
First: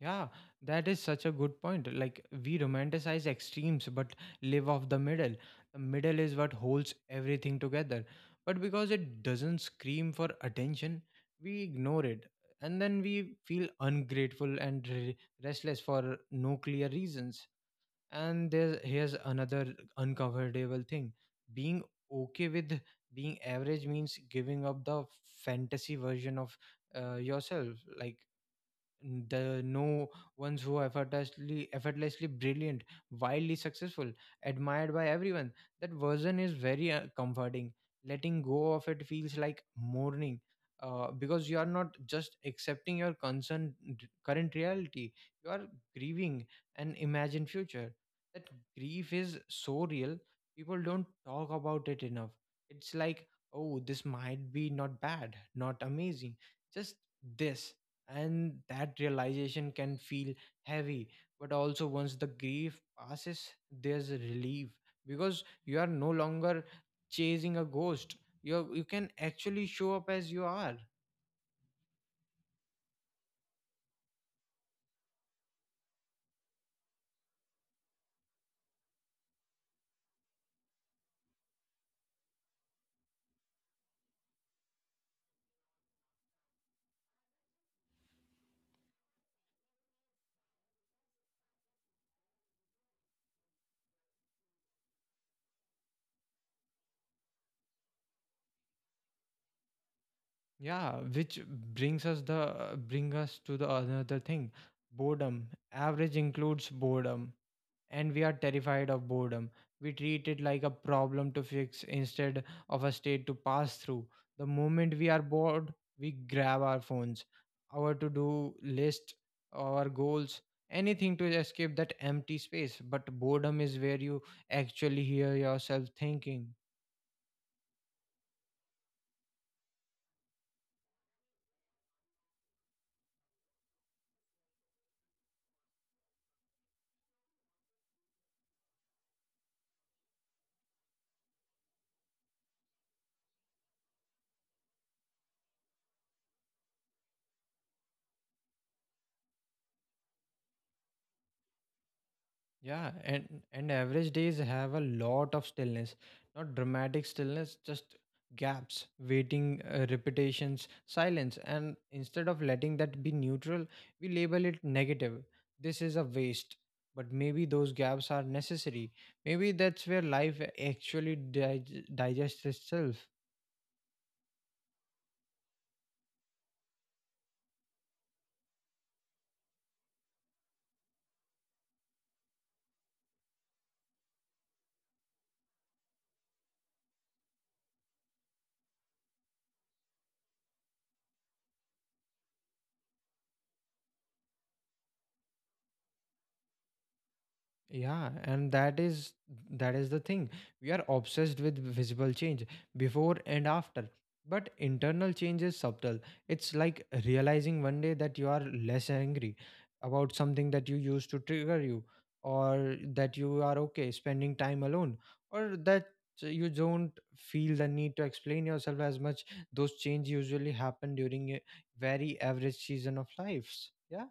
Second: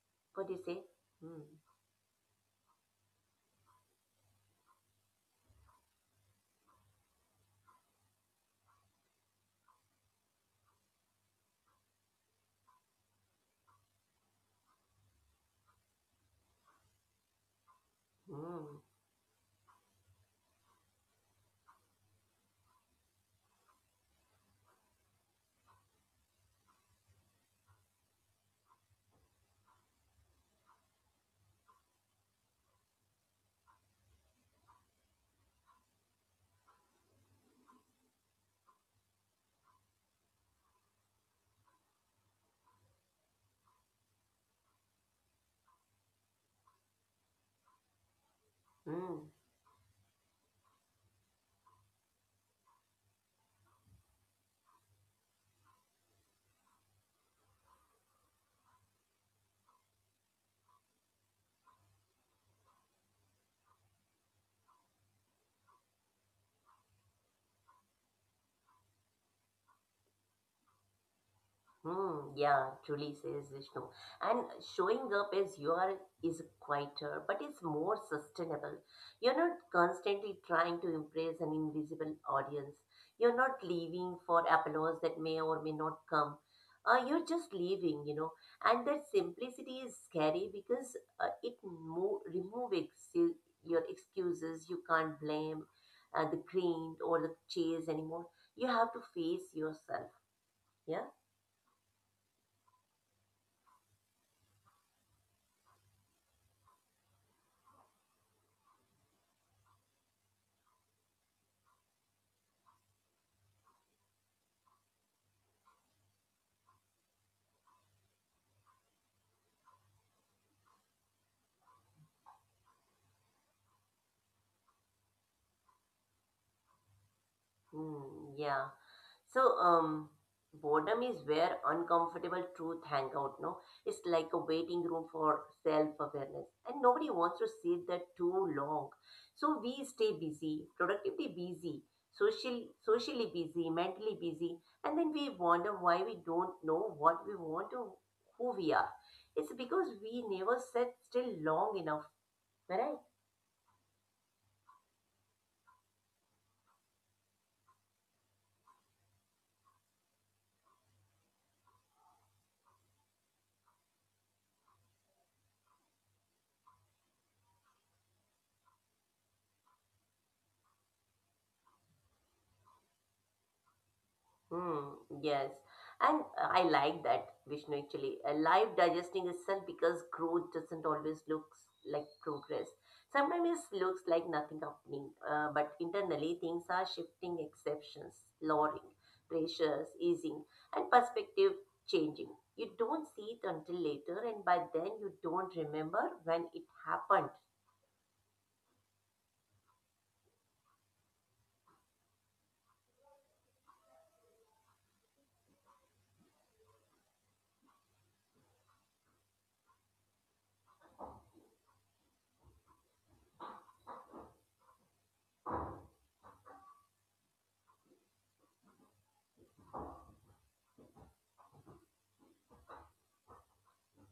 S1: Yeah,
S2: What do you say?
S1: that is such a
S2: Hmm.
S1: good point. Like, we romanticize extremes but live off the middle. The middle is what holds everything together. But because it doesn't scream for attention, we ignore it. And then we feel ungrateful and restless for no clear reasons. And there's, here's another uncomfortable thing: being okay with being average means giving up the fantasy version of yourself. Like, the no ones who effortlessly brilliant, wildly successful, admired by everyone, that version is very comforting. Letting go of it feels like mourning, because you are not just accepting your concern current reality, you are grieving an imagined future. That
S2: Hmm.
S1: grief
S2: Hmm.
S1: is so real. People don't talk about it enough. It's like, oh, this might be not bad, not amazing, just this. And that realization can feel heavy, but also once the grief passes, there's a relief, because you are no longer chasing a ghost. You you can actually show up as you are.
S2: Hmm, yeah, truly says Vishnu. And showing up as you are is quieter, but it's more sustainable. You're not constantly trying to impress an invisible audience. You're not leaving for applause that may or may not come. You're just leaving, you know. And that simplicity is scary because it remove your excuses. You can't blame the grind or the chase anymore. You have to face yourself.
S1: Yeah,
S2: Yeah?
S1: which brings us to the another thing: boredom. Average includes boredom, and we are terrified of boredom. We treat it like a problem to fix instead of a state to pass through. The moment we are bored, we grab our phones, our to do list, our goals, anything to escape that empty space. But boredom is where you actually hear yourself thinking.
S2: Hmm. Yeah. So, boredom is where uncomfortable truth hang out, no? It's like a waiting room for self-awareness, and nobody wants to sit there too long. So we stay busy, productively busy, socially busy, mentally busy, and then we wonder why we don't know what we want or who we are. It's because we never sat still long enough,
S1: Yeah,
S2: right?
S1: and average days have a lot of stillness, not dramatic stillness, just gaps, waiting, repetitions, silence. And instead of letting that be neutral, we label it negative. This is a waste. But maybe those gaps are necessary. Maybe that's where life actually digests itself.
S2: Hmm, yes. And I like that, Vishnu, actually. A life digesting itself because growth doesn't always look like progress. Sometimes it looks like nothing happening, but internally things are shifting, exceptions, lowering, pressures, easing, and perspective changing. You don't see it until later, and by then you don't remember when it happened.
S1: Yeah, and that is the thing. We are obsessed with visible change, before and after. But internal change is subtle. It's like realizing one day that you are less angry about something that you used to trigger you, or that you are okay spending time alone, or that you don't feel the need to explain yourself as much. Those change usually happen during a very average season of lives. Yeah.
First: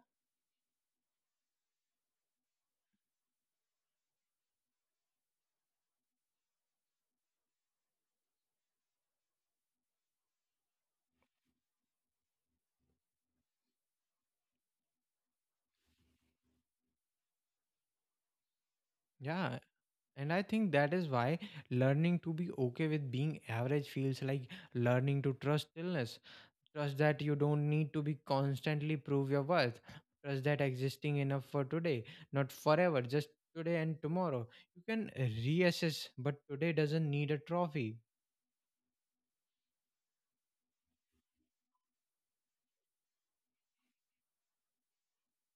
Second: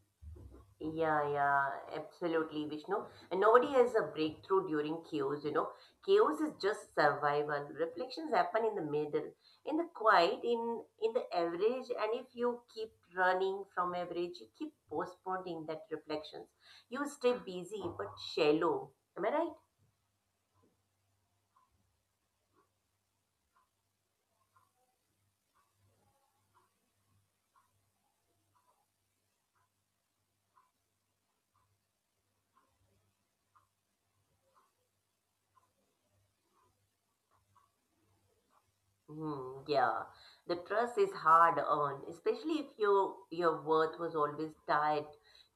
S2: Yeah, yeah, absolutely, Vishnu. And nobody has a breakthrough during chaos, you know. Chaos is just survival. Reflections happen in the middle, in the quiet, in the average. And if you keep running from average, you keep postponing that reflections. You stay busy but shallow. Am I right?
S1: Yeah, and I think that is why learning to be okay with being average feels like learning to trust illness. Trust that you don't need to be constantly prove your worth. Trust that existing enough for today, not forever, just today and tomorrow. You can reassess, but today doesn't need a trophy.
S2: Yeah, the trust is hard earned, especially if your worth was always tied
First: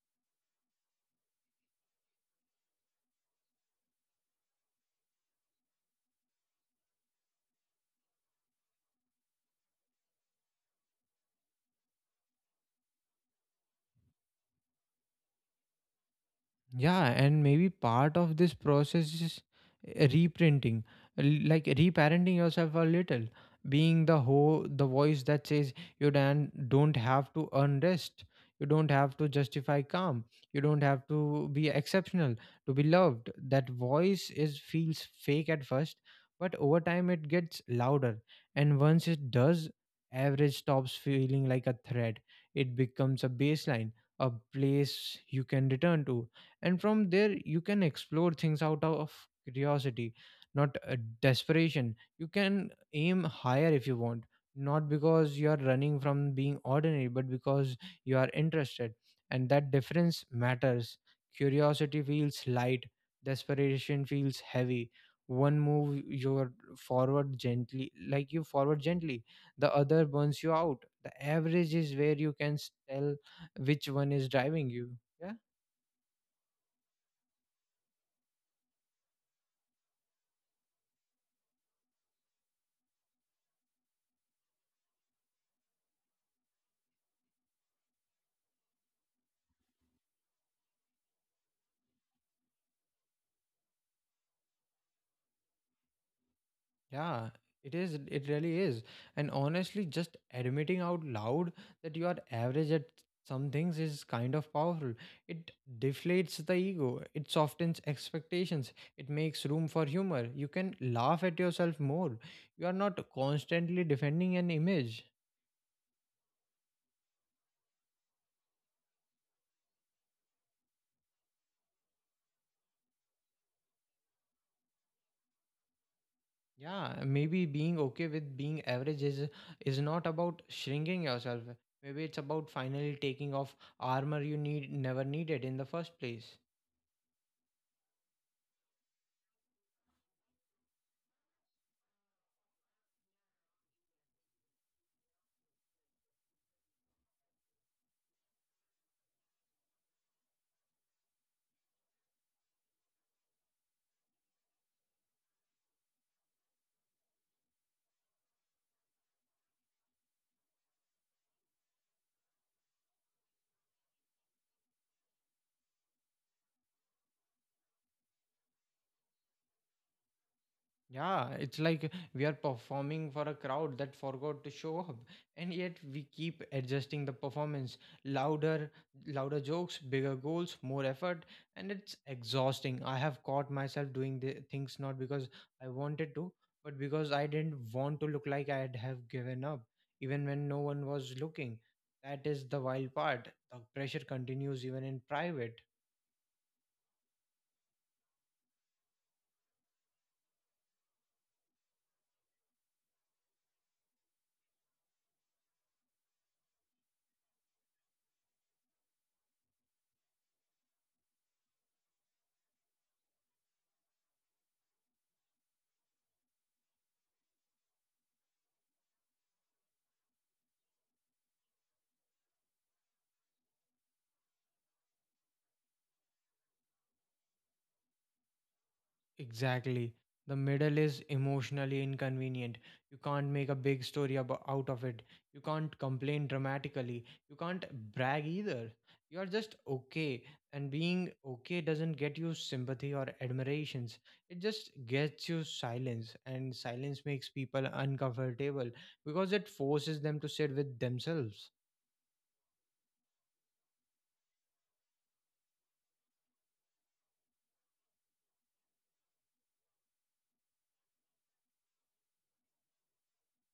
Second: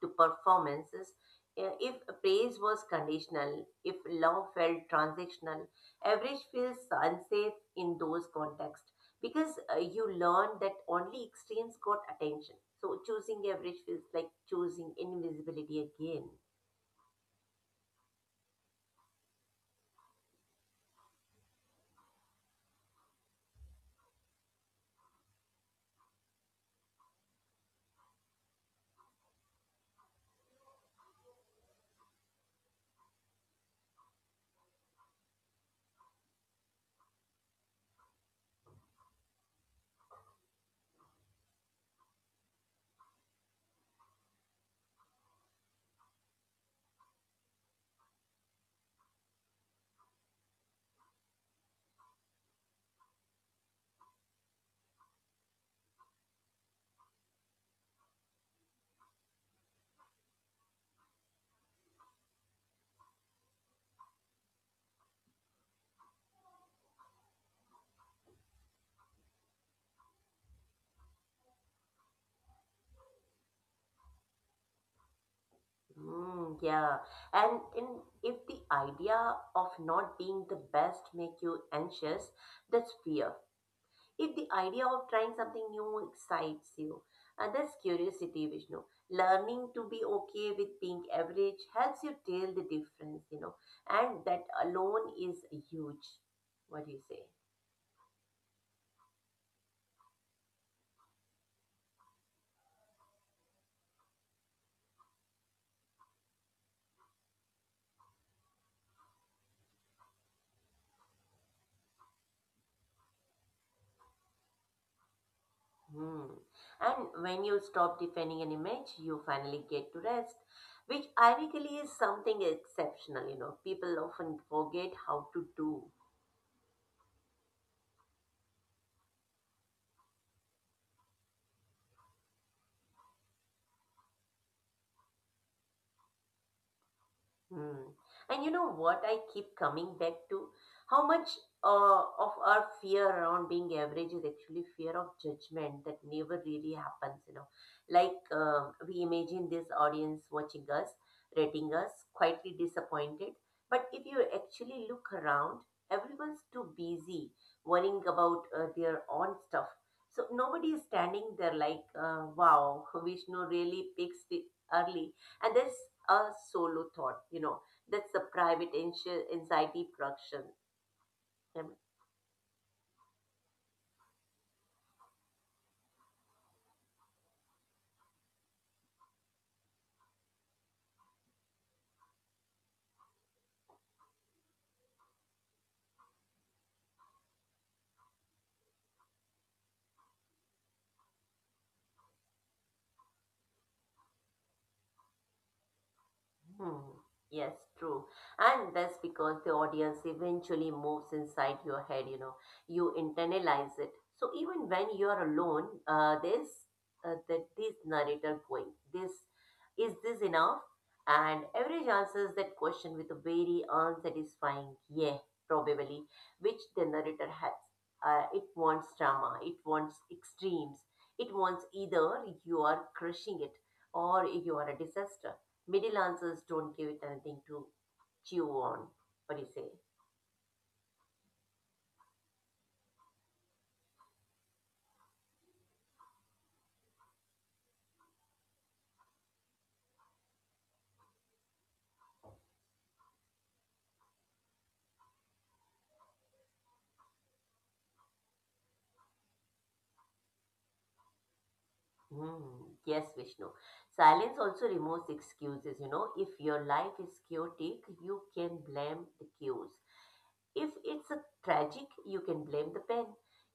S2: to performances. If praise was conditional, if love felt transactional, average feels unsafe in those contexts because you learn that only extremes got attention. So choosing average feels like choosing invisibility again.
S1: Yeah, and maybe part of this process is reprinting, like reparenting yourself a little, being the whole the voice that says you dan don't have to earn rest, you don't have to justify calm, you don't have to be exceptional to be loved. That voice is feels fake at first, but over time it gets louder, and once it does, average stops feeling like a threat. It becomes a baseline, a place you can return to, and from there you can explore things out of curiosity, not desperation. You can aim higher if you want, not because you are running from being ordinary but because you are interested, and that difference matters. Curiosity feels light, desperation feels heavy. One move your forward gently like you forward gently, the other burns you out. The average is where you can tell which one is driving you. Yeah.
S2: Yeah, and if the idea of not being the best make you anxious, that's fear. If the idea of trying something new excites you, and that's curiosity, Vishnu. Learning to be okay with being average helps you tell the difference, you know, and that alone is huge. What do you say?
S1: Yeah, it is. It really is. And honestly, just admitting out loud that you are average at some things is kind of powerful. It deflates the ego, it softens expectations, it makes room for humor. You can laugh at yourself more. You are not constantly defending an image.
S2: Hmm. And when you stop defending an image, you finally get to rest, which ironically is something exceptional, you know. People often forget how to do.
S1: Yeah, maybe being okay with being average is not about shrinking yourself. Maybe it's about finally taking off armor you need never needed in the first place.
S2: Hmm. And you know what I keep coming back to? How much of our fear around being average is actually fear of judgment that never really happens, you know. Like we imagine this audience watching us, rating us, quietly disappointed. But if you actually look around, everyone's too busy worrying about their own stuff. So nobody is standing there like, wow, Vishnu really picks it early, and there's a solo thought, you know, that's the private anxiety production.
S1: Yeah, it's like we are performing for a crowd that forgot to show up, and yet we keep adjusting the performance. Louder, louder jokes, bigger goals, more effort, and it's exhausting. I have caught myself doing the things not because I wanted to, but because I didn't want to look like I'd have given up, even when no one was looking. That is the wild part. The pressure continues even in private.
S2: Hmm. Yes, true. And that's because the audience eventually moves inside your head, you know, you internalize it. So even when you're alone, there's that this narrator going, this is this enough? And average answers that question with a very unsatisfying yeah, probably, which the narrator has. It wants drama, it wants extremes, it wants either you are crushing it or you are a disaster. Middle answers don't give it anything to chew on. What do you say?
S1: Exactly. The middle is emotionally inconvenient. You can't make a big story out of it. You can't complain dramatically. You can't brag either. You are just okay. And being okay doesn't get you sympathy or admirations. It just gets you silence. And silence makes people uncomfortable because it forces them to sit with themselves.
S2: Hmm. Yes, Vishnu. Silence also removes excuses. You know, if your life is chaotic, you can blame the cues. If it's a tragic, you can blame the pen.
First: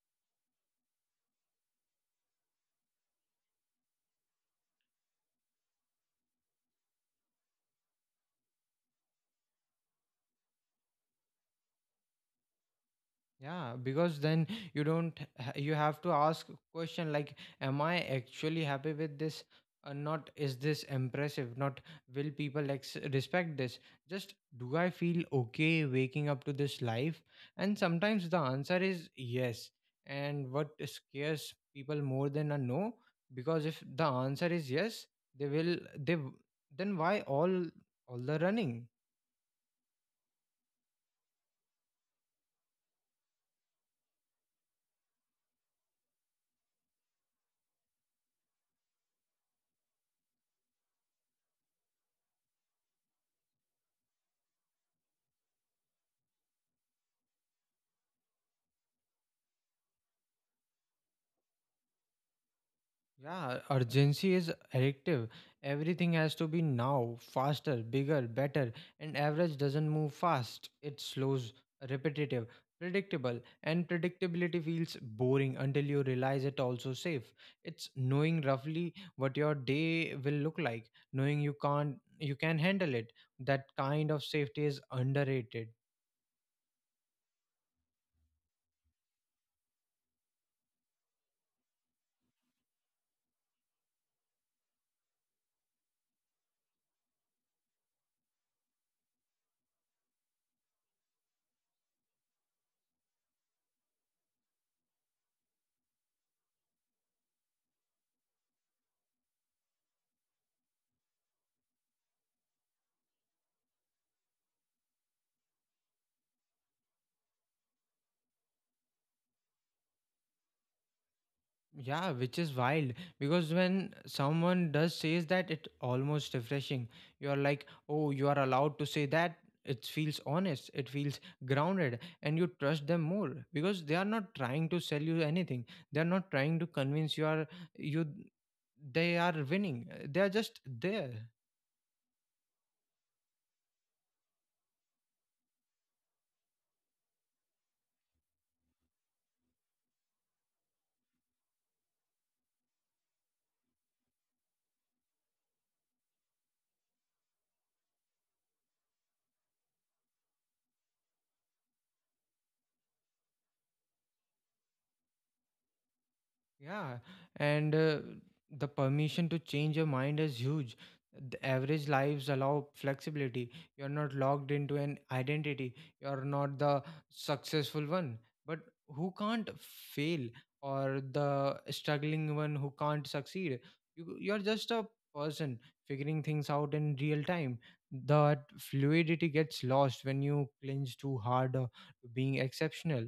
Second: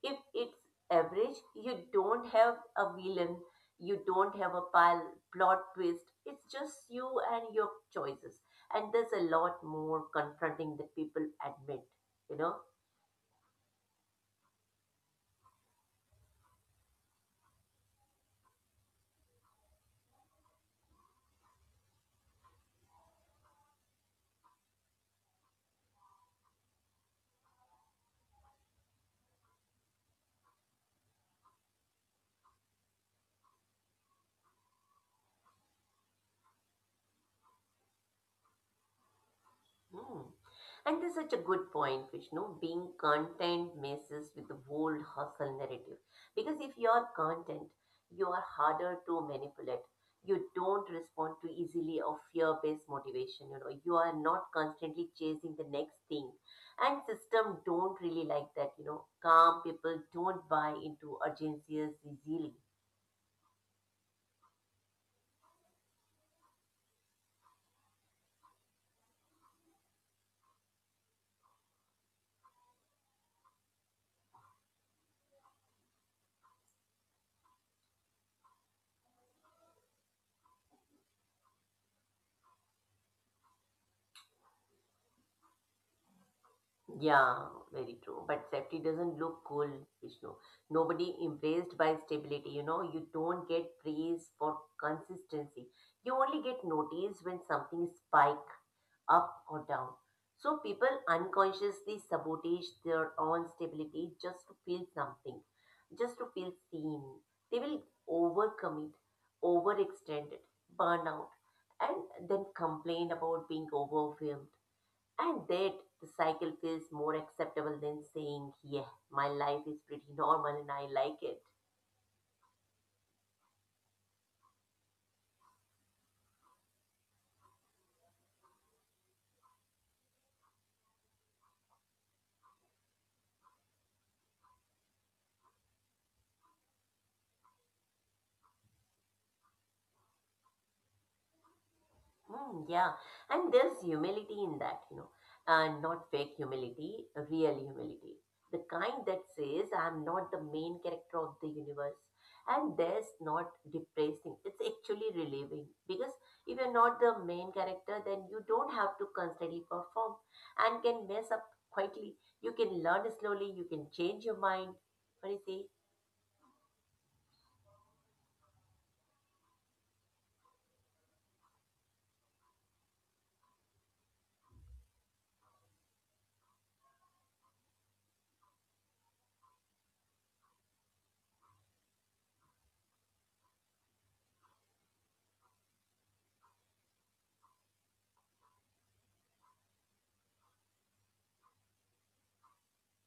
S2: If it's average, you don't have a villain, you don't have a pile plot twist. It's just you and your choices. And there's a lot more confronting that people admit, you know.
S1: Yeah, because then you don't ha- you have to ask question like, am I actually happy with this or not? Is this impressive? Not Will people respect this? Just, do I feel okay waking up to this life? And sometimes the answer is yes, and what scares people more than a no? Because if the answer is yes, they will they w- then why all the running?
S2: Hmm. And this is such a good point, Vishnu. Being content messes with the whole hustle narrative. Because if you are content, you are harder to manipulate. You don't respond to easily or fear-based motivation. You know, you are not constantly chasing the next thing. And system don't really like that. You know, calm people don't buy into urgencies easily.
S1: Yeah, urgency is addictive. Everything has to be now, faster, bigger, better, and average doesn't move fast. It slows, repetitive, predictable, and predictability feels boring until you realize it also safe. It's knowing roughly what your day will look like, knowing you can't you can handle it. That kind of safety is underrated.
S2: Yeah, very true. But safety doesn't look cool, Vishnu. Nobody impressed by stability. You know, you don't get praise for consistency. You only get noticed when something spike up or down. So people unconsciously sabotage their own stability just to feel something, just to feel seen. They will overcommit, overextend it, burn out, and then complain about being overwhelmed and that the cycle feels more acceptable than saying, yeah, my life is pretty normal and I like it.
S1: Yeah, which is wild because when someone does says that, it almost refreshing. You are like, oh, you are allowed to say that. It feels honest. It feels grounded, and you trust them more because they are not trying to sell you anything. They are not trying to convince you are you. They are winning. They are just there.
S2: Mm, yeah. And there's humility in that, you know, and not fake humility, real humility. The kind that says, I'm not the main character of the universe. And that's not depressing. It's actually relieving because if you're not the main character, then you don't have to constantly perform and can mess up quietly. You can learn slowly, you can change your mind. What do you say?
S1: Yeah, and the permission to change your mind is huge. The average lives allow flexibility. You're not locked into an identity. You're not the successful one, but who can't fail, or the struggling one who can't succeed. You're just a person figuring things out in real time. That fluidity gets lost when you cling too hard to being exceptional.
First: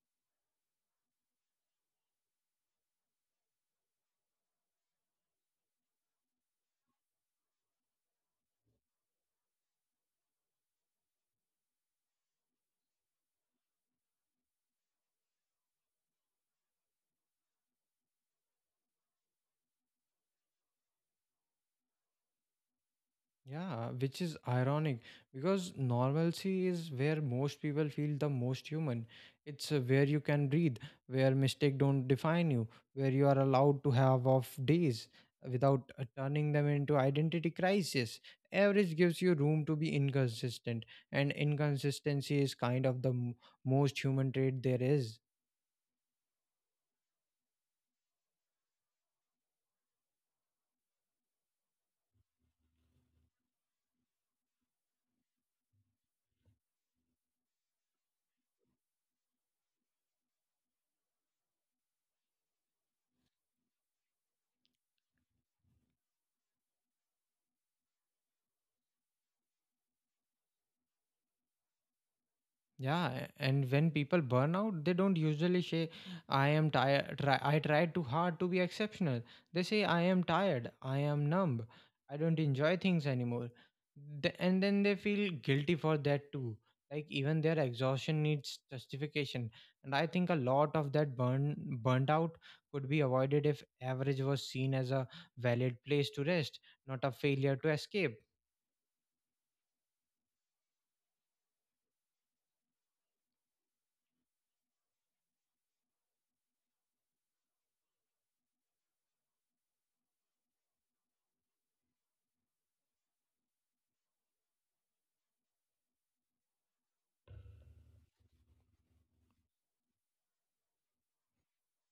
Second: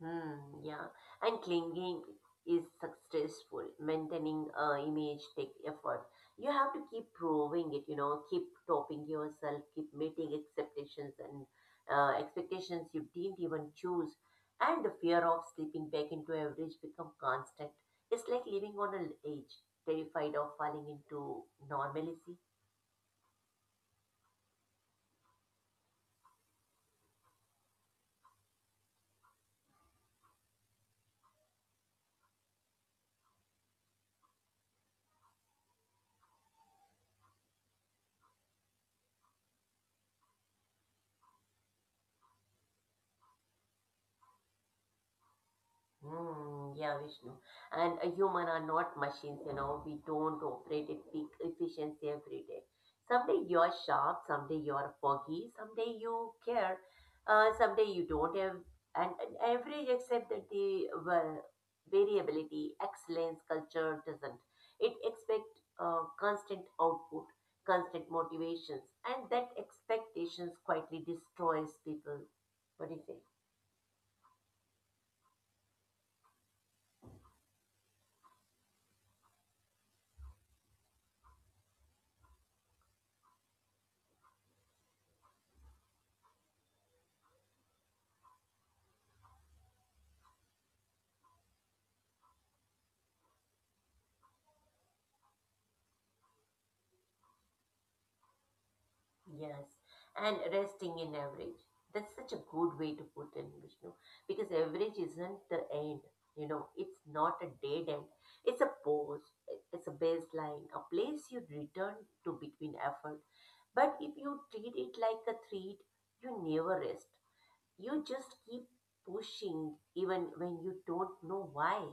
S2: Hmm, yeah. And clinging is successful. Maintaining image take effort. You have to keep proving it, you know, keep topping yourself, keep meeting expectations and expectations you didn't even choose. And the fear of slipping back into average become constant. It's like living on an edge, terrified of falling into normalcy.
S1: Yeah, which is ironic because normalcy is where most people feel the most human. It's where you can breathe, where mistake don't define you, where you are allowed to have off days without turning them into identity crisis. Average gives you room to be inconsistent, and inconsistency is kind of the most human trait there is.
S2: Hmm, yeah, Vishnu. And a human are not machines, you know. We don't operate at peak efficiency every day. Someday you're sharp, someday you're foggy, someday you care, someday you don't have. And average, except that the well, variability, excellence, culture doesn't. It expect constant output, constant motivations, and that expectations quietly destroys people. What do you say?
S1: Yeah, and when people burn out, they don't usually say, I am tired, I tried too hard to be exceptional. They say, I am tired, I am numb, I don't enjoy things anymore. And then they feel guilty for that too. Like, even their exhaustion needs justification. And I think a lot of that burnt out could be avoided if average was seen as a valid place to rest, not a failure to escape.
S2: Yes, and resting in average. That's such a good way to put it, Vishnu, because average isn't the end. You know, it's not a dead end. It's a pause, it's a baseline, a place you return to between effort. But if you treat it like a treat, you never rest. You just keep pushing even when you don't know why.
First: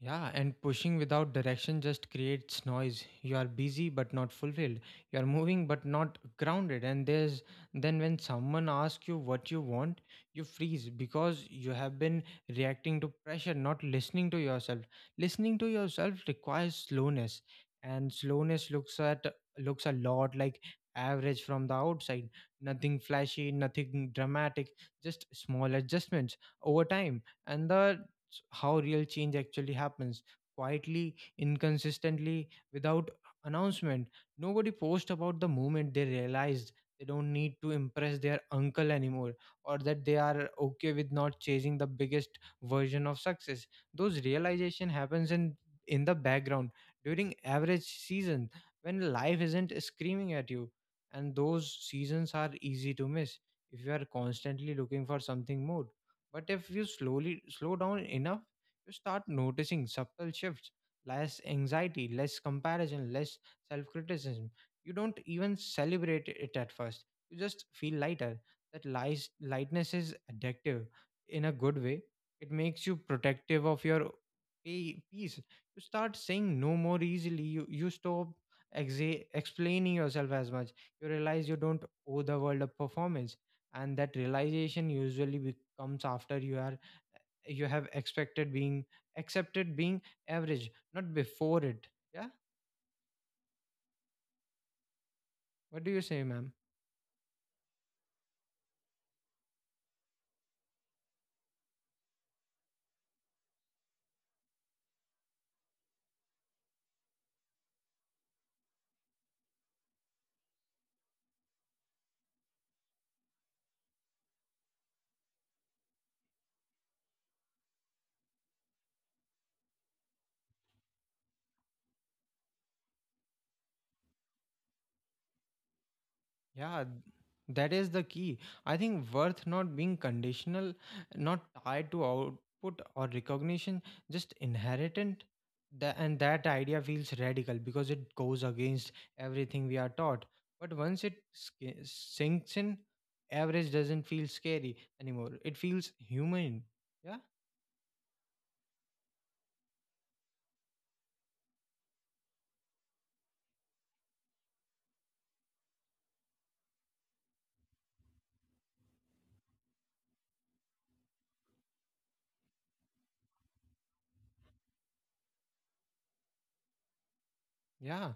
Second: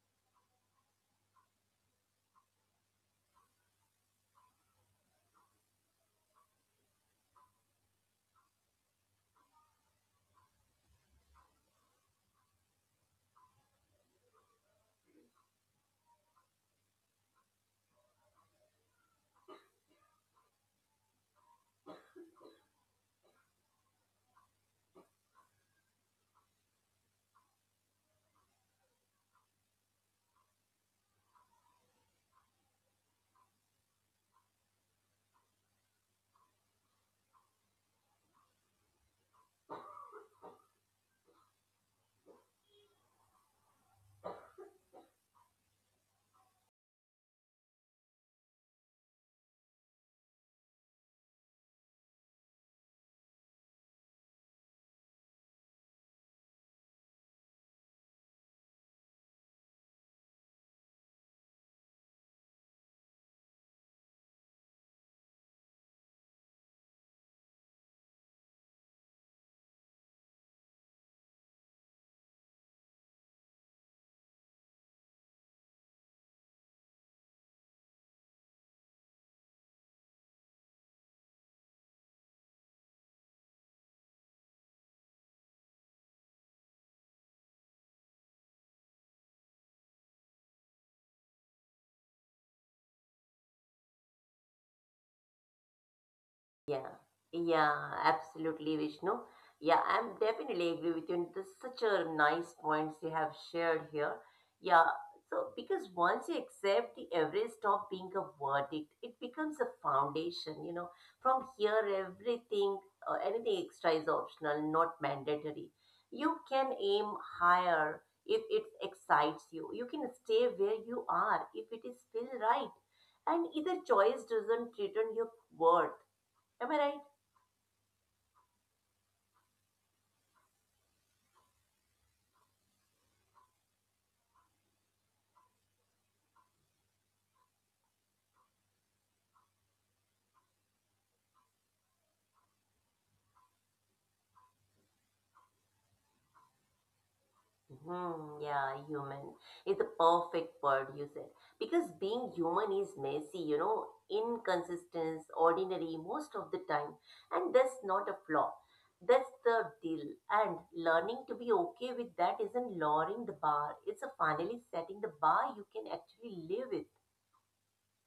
S1: Yeah, and pushing without direction just creates noise. You are busy but not fulfilled. You are moving but not grounded. And there's then when someone asks you what you want, you freeze because you have been reacting to pressure, not listening to yourself. Listening to yourself requires slowness, and slowness looks a lot like average from the outside. Nothing flashy, nothing dramatic, just small adjustments over time. And the how real change actually happens, quietly, inconsistently, without announcement. Nobody posts about the moment they realized they don't need to impress their uncle anymore, or that they are okay with not chasing the biggest version of success. Those realization happens in the background during average season when life isn't screaming at you, and those seasons are easy to miss if you are constantly looking for something more. But if you slow down enough, you start noticing subtle shifts, less anxiety, less comparison, less self-criticism. You don't even celebrate it at first. You just feel lighter. That lightness is addictive in a good way. It makes you protective of your peace. You start saying no more easily. You stop explaining yourself as much. You realize you don't owe the world a performance, and that realization usually comes after you are you have expected being accepted being average, not before it. Yeah. What do you say, ma'am?
S2: Yeah, yeah, absolutely, Vishnu. Yeah, I'm definitely agree with you. And this such a nice points you have shared here. Yeah, so because once you accept the average stop being a verdict, it becomes a foundation. You know, from here everything, anything extra is optional, not mandatory. You can aim higher if it excites you. You can stay where you are if it is still right. And either choice doesn't threaten your worth. Am I
S1: Yeah,
S2: right?
S1: that is the key. I think worth not being conditional, not tied to output or recognition, just inherent. That idea feels radical because it goes against everything we are taught. But once it sinks in, average doesn't feel scary anymore. It feels human. Yeah.
S2: Hmm, yeah, human is the perfect word you said. Because being human is messy, you know, inconsistent, ordinary most of the time. And that's not a flaw. That's the deal. And learning to be okay with that isn't lowering the bar. It's a finally setting the bar you can actually live with.
S1: Yeah,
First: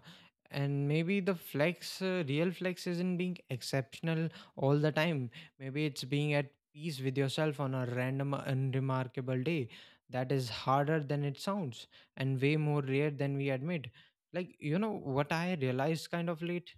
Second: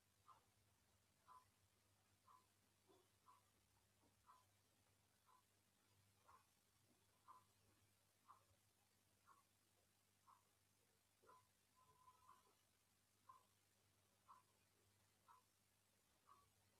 S1: and maybe the real flex isn't being exceptional all the time. Maybe it's being at peace with yourself on a random, unremarkable day. That is harder than it sounds and way more rare than we admit. Like, you know, what I realized kind of late,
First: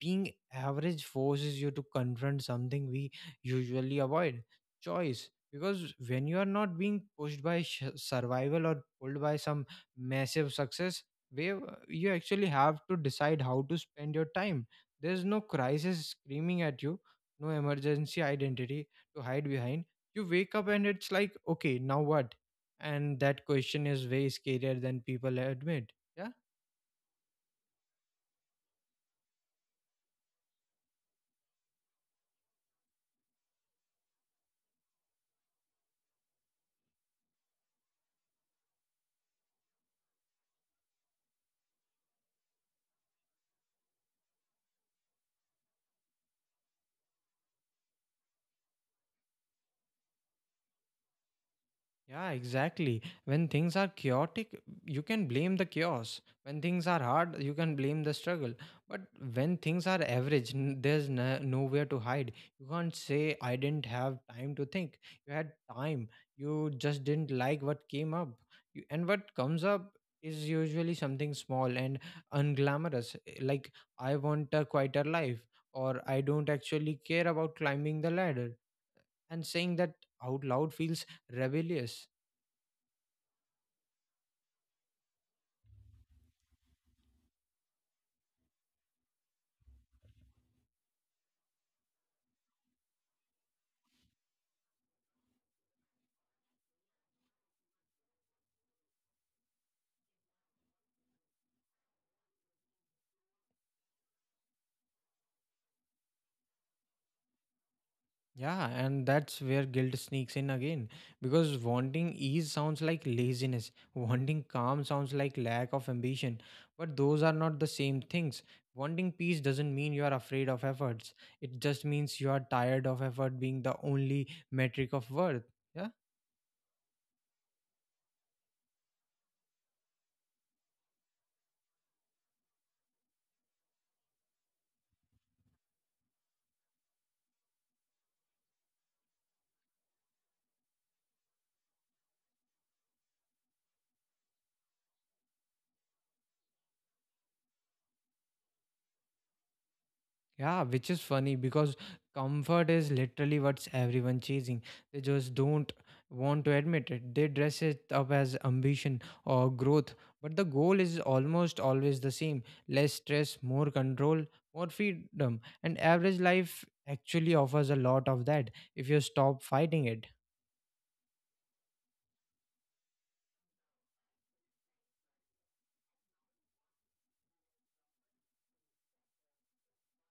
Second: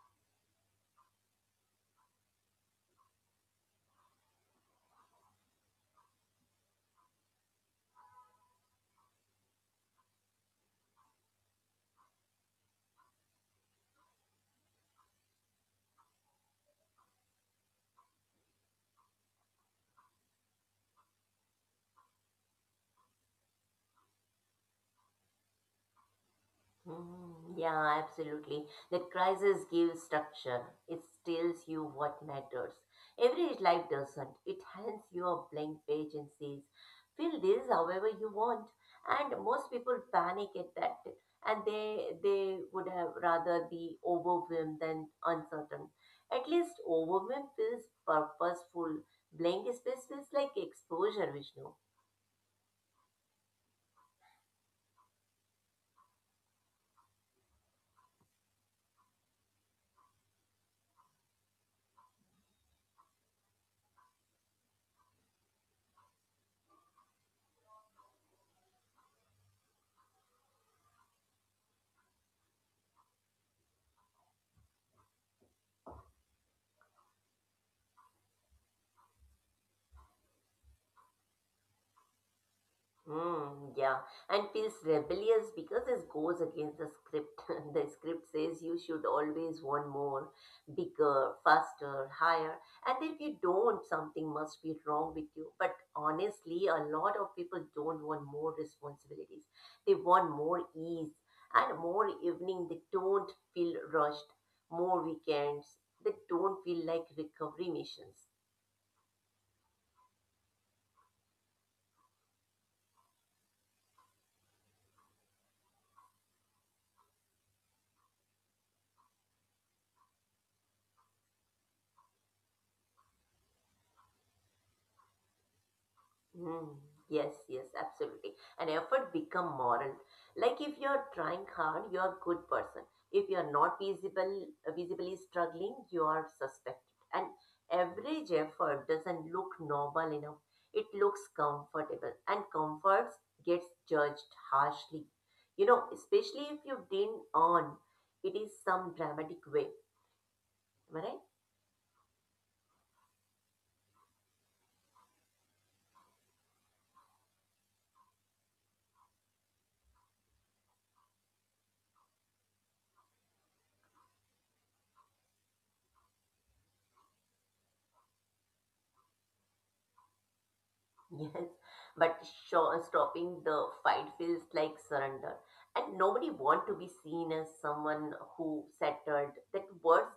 S1: being average forces you to confront something we usually avoid, choice. Because when you are not being pushed by survival or pulled by some massive success, where you actually have to decide how to spend your time. There's no crisis screaming at you, no emergency identity to hide behind. You wake up and it's like, okay, now what? And that question is way scarier than people admit. Yeah.
S2: Mm, yeah, absolutely. That crisis gives structure. It tells you what matters. Everyday life doesn't. It hands you a blank page and says, fill this however you want. And most people panic at that, and they would have rather be overwhelmed than uncertain. At least overwhelmed feels purposeful. Blank space feels like exposure, Vishnu.
S1: Yeah, exactly. When things are chaotic, you can blame the chaos. When things are hard, you can blame the struggle. But when things are average, n- there's no, nowhere to hide. You can't say, I didn't have time to think. You had time. You just didn't like what came up. And what comes up is usually something small and unglamorous. Like, I want a quieter life, or I don't actually care about climbing the ladder. And saying that out loud feels rebellious.
S2: Hmm, yeah, and feels rebellious because this goes against the script. The script says you should always want more, bigger, faster, higher, and if you don't, something must be wrong with you. But honestly, a lot of people don't want more responsibilities. They want more ease and more evening. They don't feel rushed. More weekends. They don't feel like recovery missions.
S1: Yeah, and that's where guilt sneaks in again. Because wanting ease sounds like laziness, wanting calm sounds like lack of ambition. But those are not the same things. Wanting peace doesn't mean you are afraid of efforts, it just means you are tired of effort being the only metric of worth. Yeah.
S2: Mm, yes, yes, absolutely. And effort become moral. Like if you're trying hard, you're a good person. If you're not visible, visibly struggling, you are suspected. And average effort doesn't look normal enough. It looks comfortable, and comforts gets judged harshly. You know, especially if you didn't earn it is some dramatic way.
S1: Yeah, which
S2: Am I
S1: is
S2: right?
S1: funny because comfort is literally what's everyone chasing. They just don't want to admit it. They dress it up as ambition or growth, but the goal is almost always the same, less stress, more control, more freedom. And average life actually offers a lot of that if you stop fighting it.
S2: Yes, but sure, stopping the fight feels like surrender. And nobody want to be seen as someone who settled. That word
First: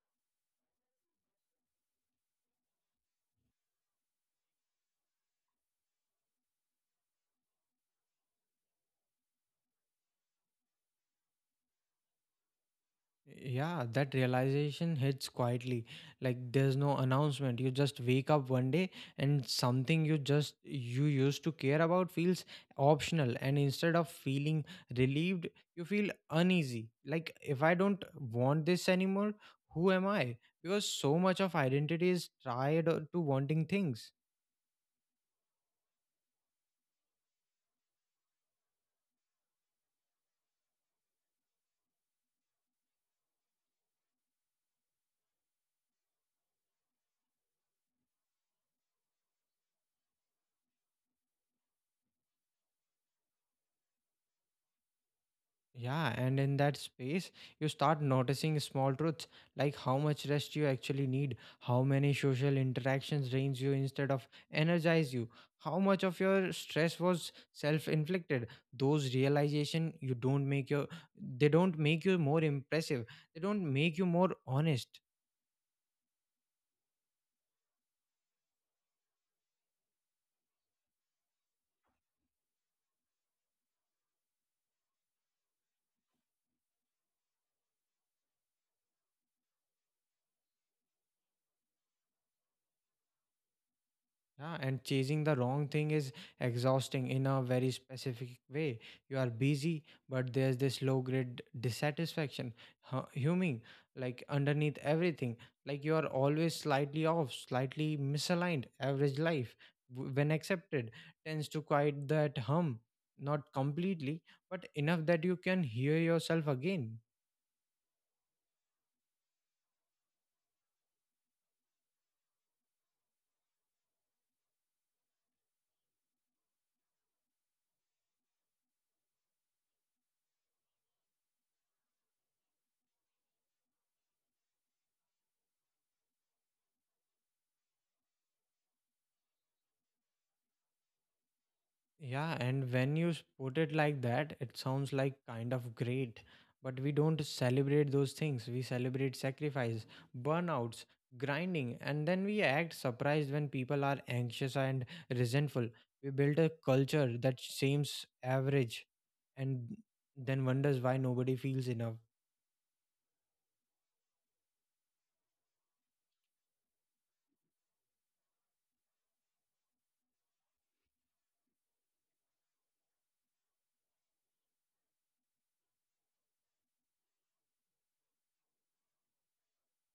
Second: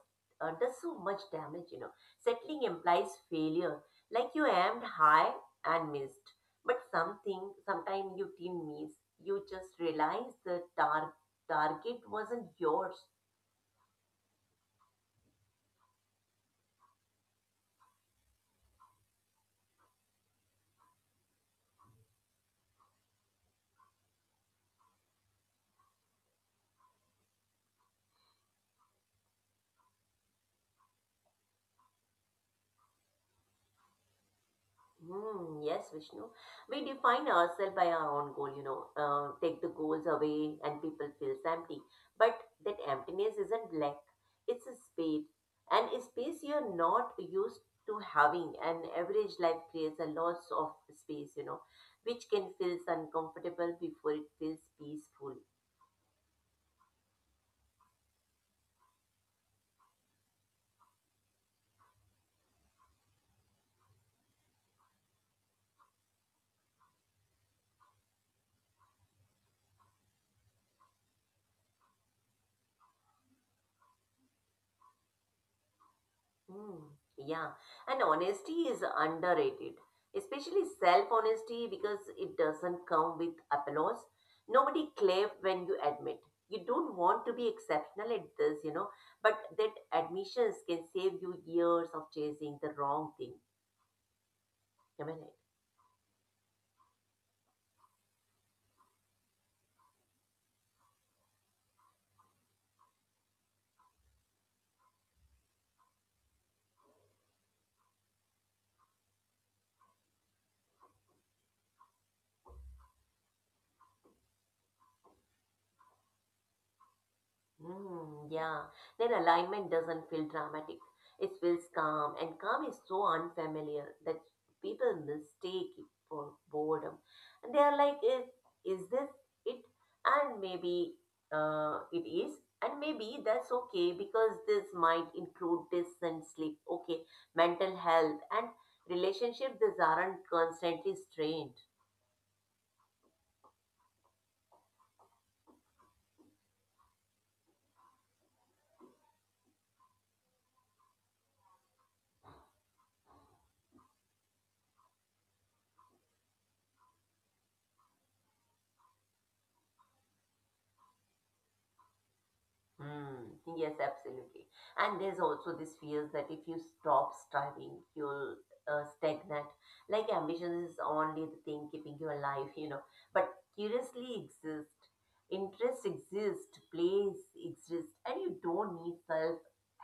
S2: does so much damage, you know. Settling implies failure, like you aimed high and missed. But something, sometime you didn't miss. You just realize the target wasn't yours.
S1: Yeah, that realization hits quietly. Like there's no announcement. You just wake up one day, and something you used to care about feels optional, and instead of feeling relieved, you feel uneasy. Like if I don't want this anymore, who am I? Because so much of identity is tied to wanting things.
S2: Hmm, yes, Vishnu. We define ourselves by our own goal, you know, take the goals away and people feels empty. But that emptiness isn't lack, it's a space. And a space you're not used to having. An average life creates a loss of space, you know, which can feel uncomfortable before it feels peaceful.
S1: Yeah, and in that space, you start noticing small truths, like how much rest you actually need, how many social interactions drains you instead of energize you, how much of your stress was self-inflicted. Those realization you don't make your they don't make you more impressive. They don't make you more honest.
S2: Hmm, yeah, and honesty is underrated, especially self-honesty because it doesn't come with applause. Nobody claps when you admit. You don't want to be exceptional at this, you know, but that admissions can save you years of chasing the wrong thing.
S1: Yeah, and
S2: Am I right?
S1: chasing the wrong thing is exhausting in a very specific way. You are busy, but there's this low grade dissatisfaction humming like underneath everything. Like you are always slightly off, slightly misaligned. Average life, when accepted, tends to quiet that hum, not completely, but enough that you can hear yourself again.
S2: Hmm, yeah, then alignment doesn't feel dramatic. It feels calm, and calm is so unfamiliar that people mistake it for boredom. And they are like, is this it? And maybe it is, and maybe that's okay because this might include this and sleep, okay, mental health and relationship. These aren't constantly strained.
S1: Yeah, and when you put it like that, it sounds like kind of great. But we don't celebrate those things. We celebrate sacrifice, burnouts, grinding, and then we act surprised when people are anxious and resentful. We build a culture that seems average and then wonders why nobody feels enough.
S2: Mm, yes, absolutely. And there's also this fear that if you stop striving, you'll stagnate. Like ambition is only the thing keeping you alive, you know. But curiously exist, interest exist, plays exist, and you don't need self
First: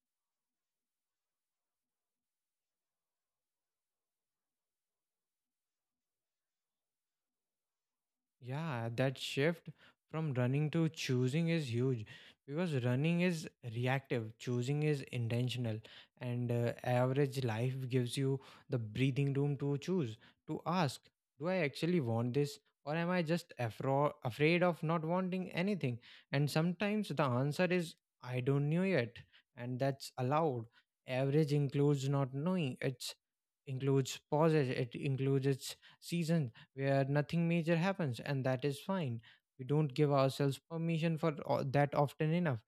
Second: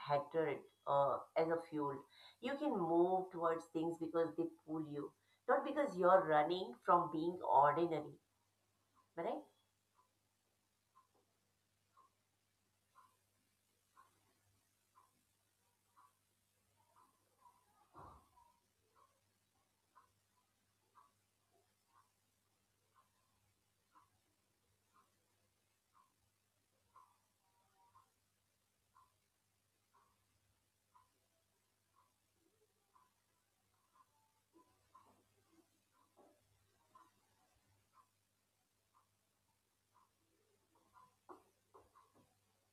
S2: hatred as a fuel. You can move towards things because they pull you, not because you're running from being ordinary,
S1: Yeah, that
S2: right?
S1: shift from running to choosing is huge because running is reactive, choosing is intentional, and average life gives you the breathing room to choose, to ask, do I actually want this, or am I just afraid of not wanting anything? And sometimes the answer is I don't know yet, and that's allowed. Average includes not knowing, it includes pauses, it includes its season where nothing major happens, and that is fine. We don't give ourselves permission for that often enough,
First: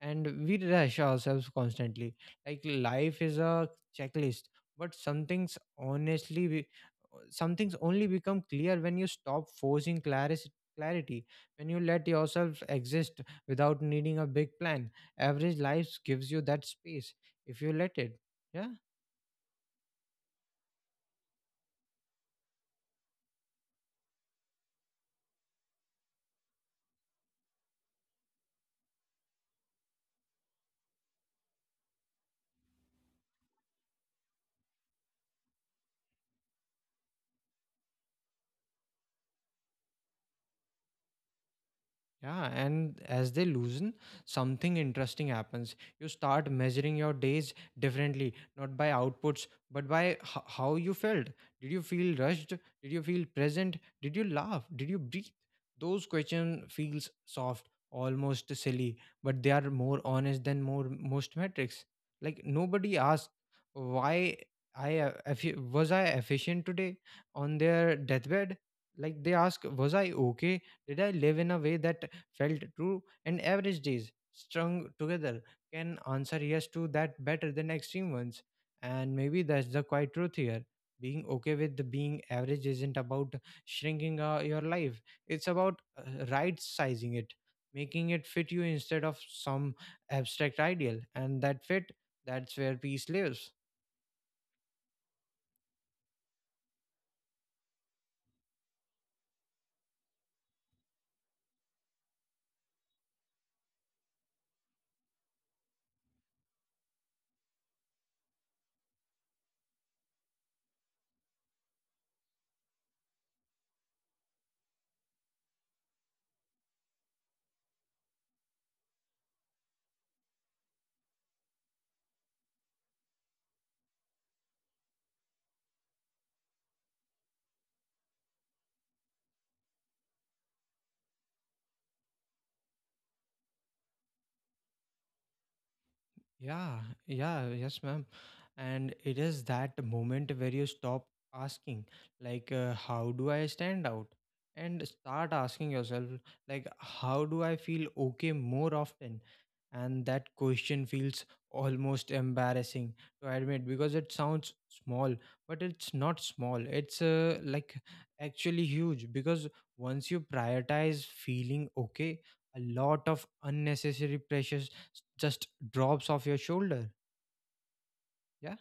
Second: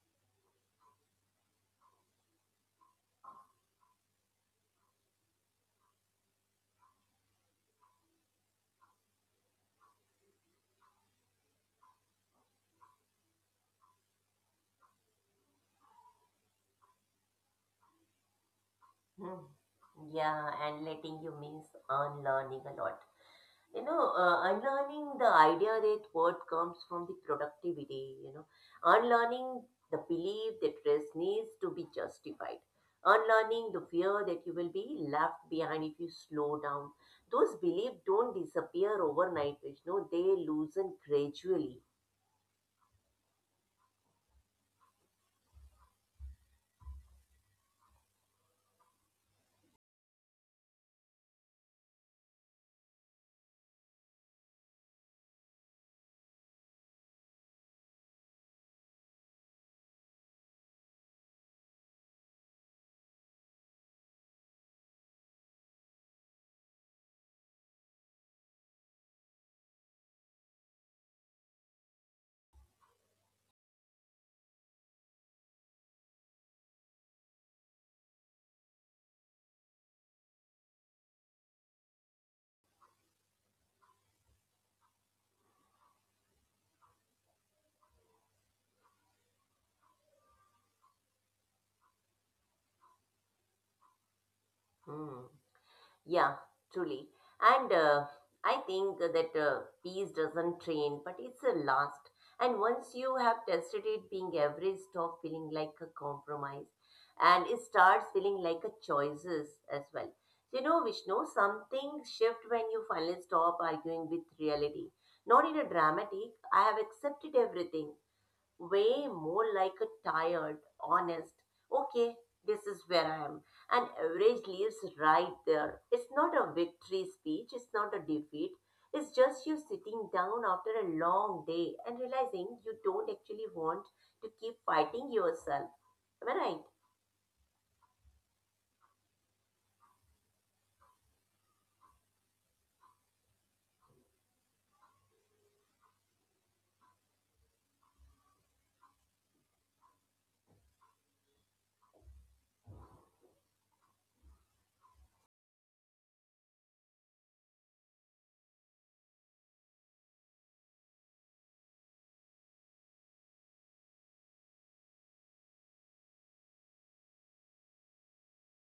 S1: and we rush ourselves constantly. Like life is a checklist, but some things only become clear when you stop forcing clarity. Clarity when you let yourself exist without needing a big plan. Average life gives you that space if you let it. Yeah.
S2: Hmm. Yeah, and letting you means unlearning a lot. You know, unlearning the idea that what comes from the productivity, you know, unlearning the belief that rest needs to be justified, unlearning the fear that you will be left behind if you slow down. Those beliefs don't disappear overnight, Vishnu, they loosen gradually.
S1: Yeah, and as they loosen, something interesting happens. You start measuring your days differently, not by outputs, but by how you felt. Did you feel rushed? Did you feel present? Did you laugh? Did you breathe? Those questions feels soft, almost silly, but they are more honest than more most metrics. Like nobody asked why was I efficient today on their deathbed. Like they ask, was I okay? Did I live in a way that felt true, and average days strung together can answer yes to that better than extreme ones. And maybe that's the quiet truth here. Being okay with the being average isn't about shrinking your life, it's about right sizing it, making it fit you instead of some abstract ideal. And that fit, that's where peace lives.
S2: Hmm. Yeah, truly. And I think that peace doesn't train, but it's a last. And once you have tested it, being average stop feeling like a compromise and it starts feeling like a choices as well. So, you know, Vishnu, something shift when you finally stop arguing with reality. Not in a dramatic, I have accepted everything way, more like a tired, honest, okay, this is where I am. And average leaves right there. It's not a victory speech, it's not a defeat. It's just you sitting down after a long day and realizing you don't actually want to keep fighting yourself. Am I right?
S1: Yeah, yeah, yes, ma'am. And it is that moment where you stop asking, like, how do I stand out? And start asking yourself, like, how do I feel okay more often? And that question feels almost embarrassing to admit because it sounds small, but it's not small. It's like actually huge, because once you prioritize feeling okay, a lot of unnecessary pressures just drops off your shoulder. Yeah.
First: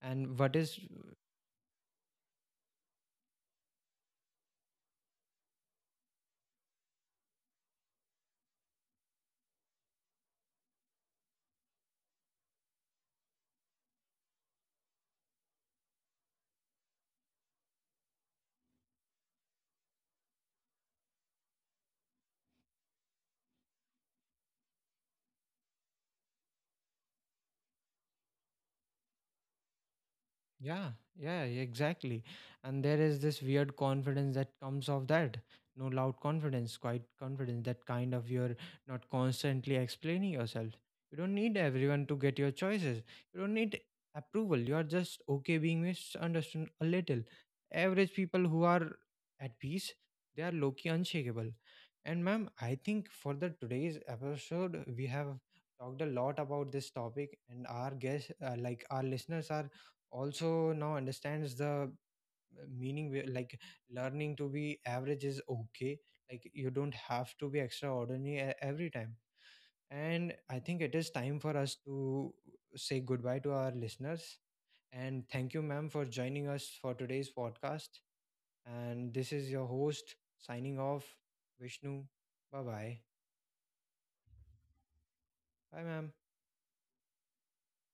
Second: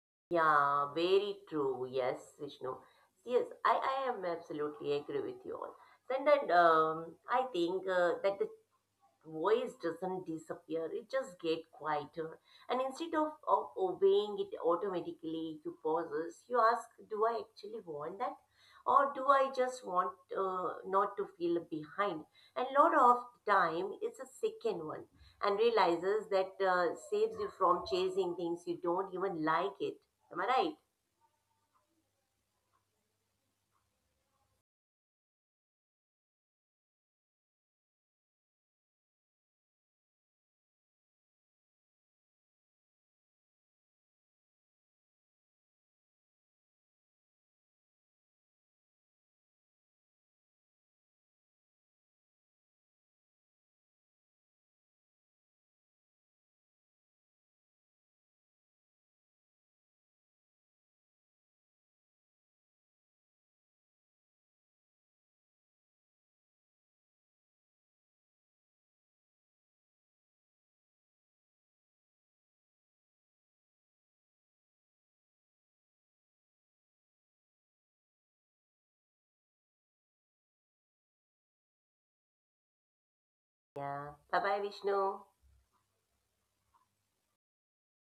S1: And what is...
S2: Yeah, very true. Yes, Vishnu. Yes, I am absolutely agree with you all. And then I think that the voice doesn't disappear, it just get quieter. And instead of, obeying it automatically, you pauses, you ask, do I actually want that, or do I just want not to feel behind? And lot of time it's a second one, and realizes that saves you from chasing things you don't even like it. Am I right?
S1: Yeah, yeah, yeah, exactly. And there is this weird confidence that comes of that. No loud confidence, quiet confidence, that kind of you're not constantly explaining yourself. You don't need everyone to get your choices. You don't need approval. You're just okay being misunderstood a little. Average people who are at peace, they are low key unshakable. And ma'am, I think for the today's episode, we have talked a lot about this topic, and our guests, like our listeners, are also now understands the meaning where, like, learning to be average is okay. Like, you don't have to be extraordinary every time, and I think it is time for us to say goodbye to our listeners. And thank you, ma'am, for joining us for today's podcast. And this is your host signing off, Vishnu. Bye bye.
S2: Yeah, bye bye, Vishnu.
S1: Bye, ma'am.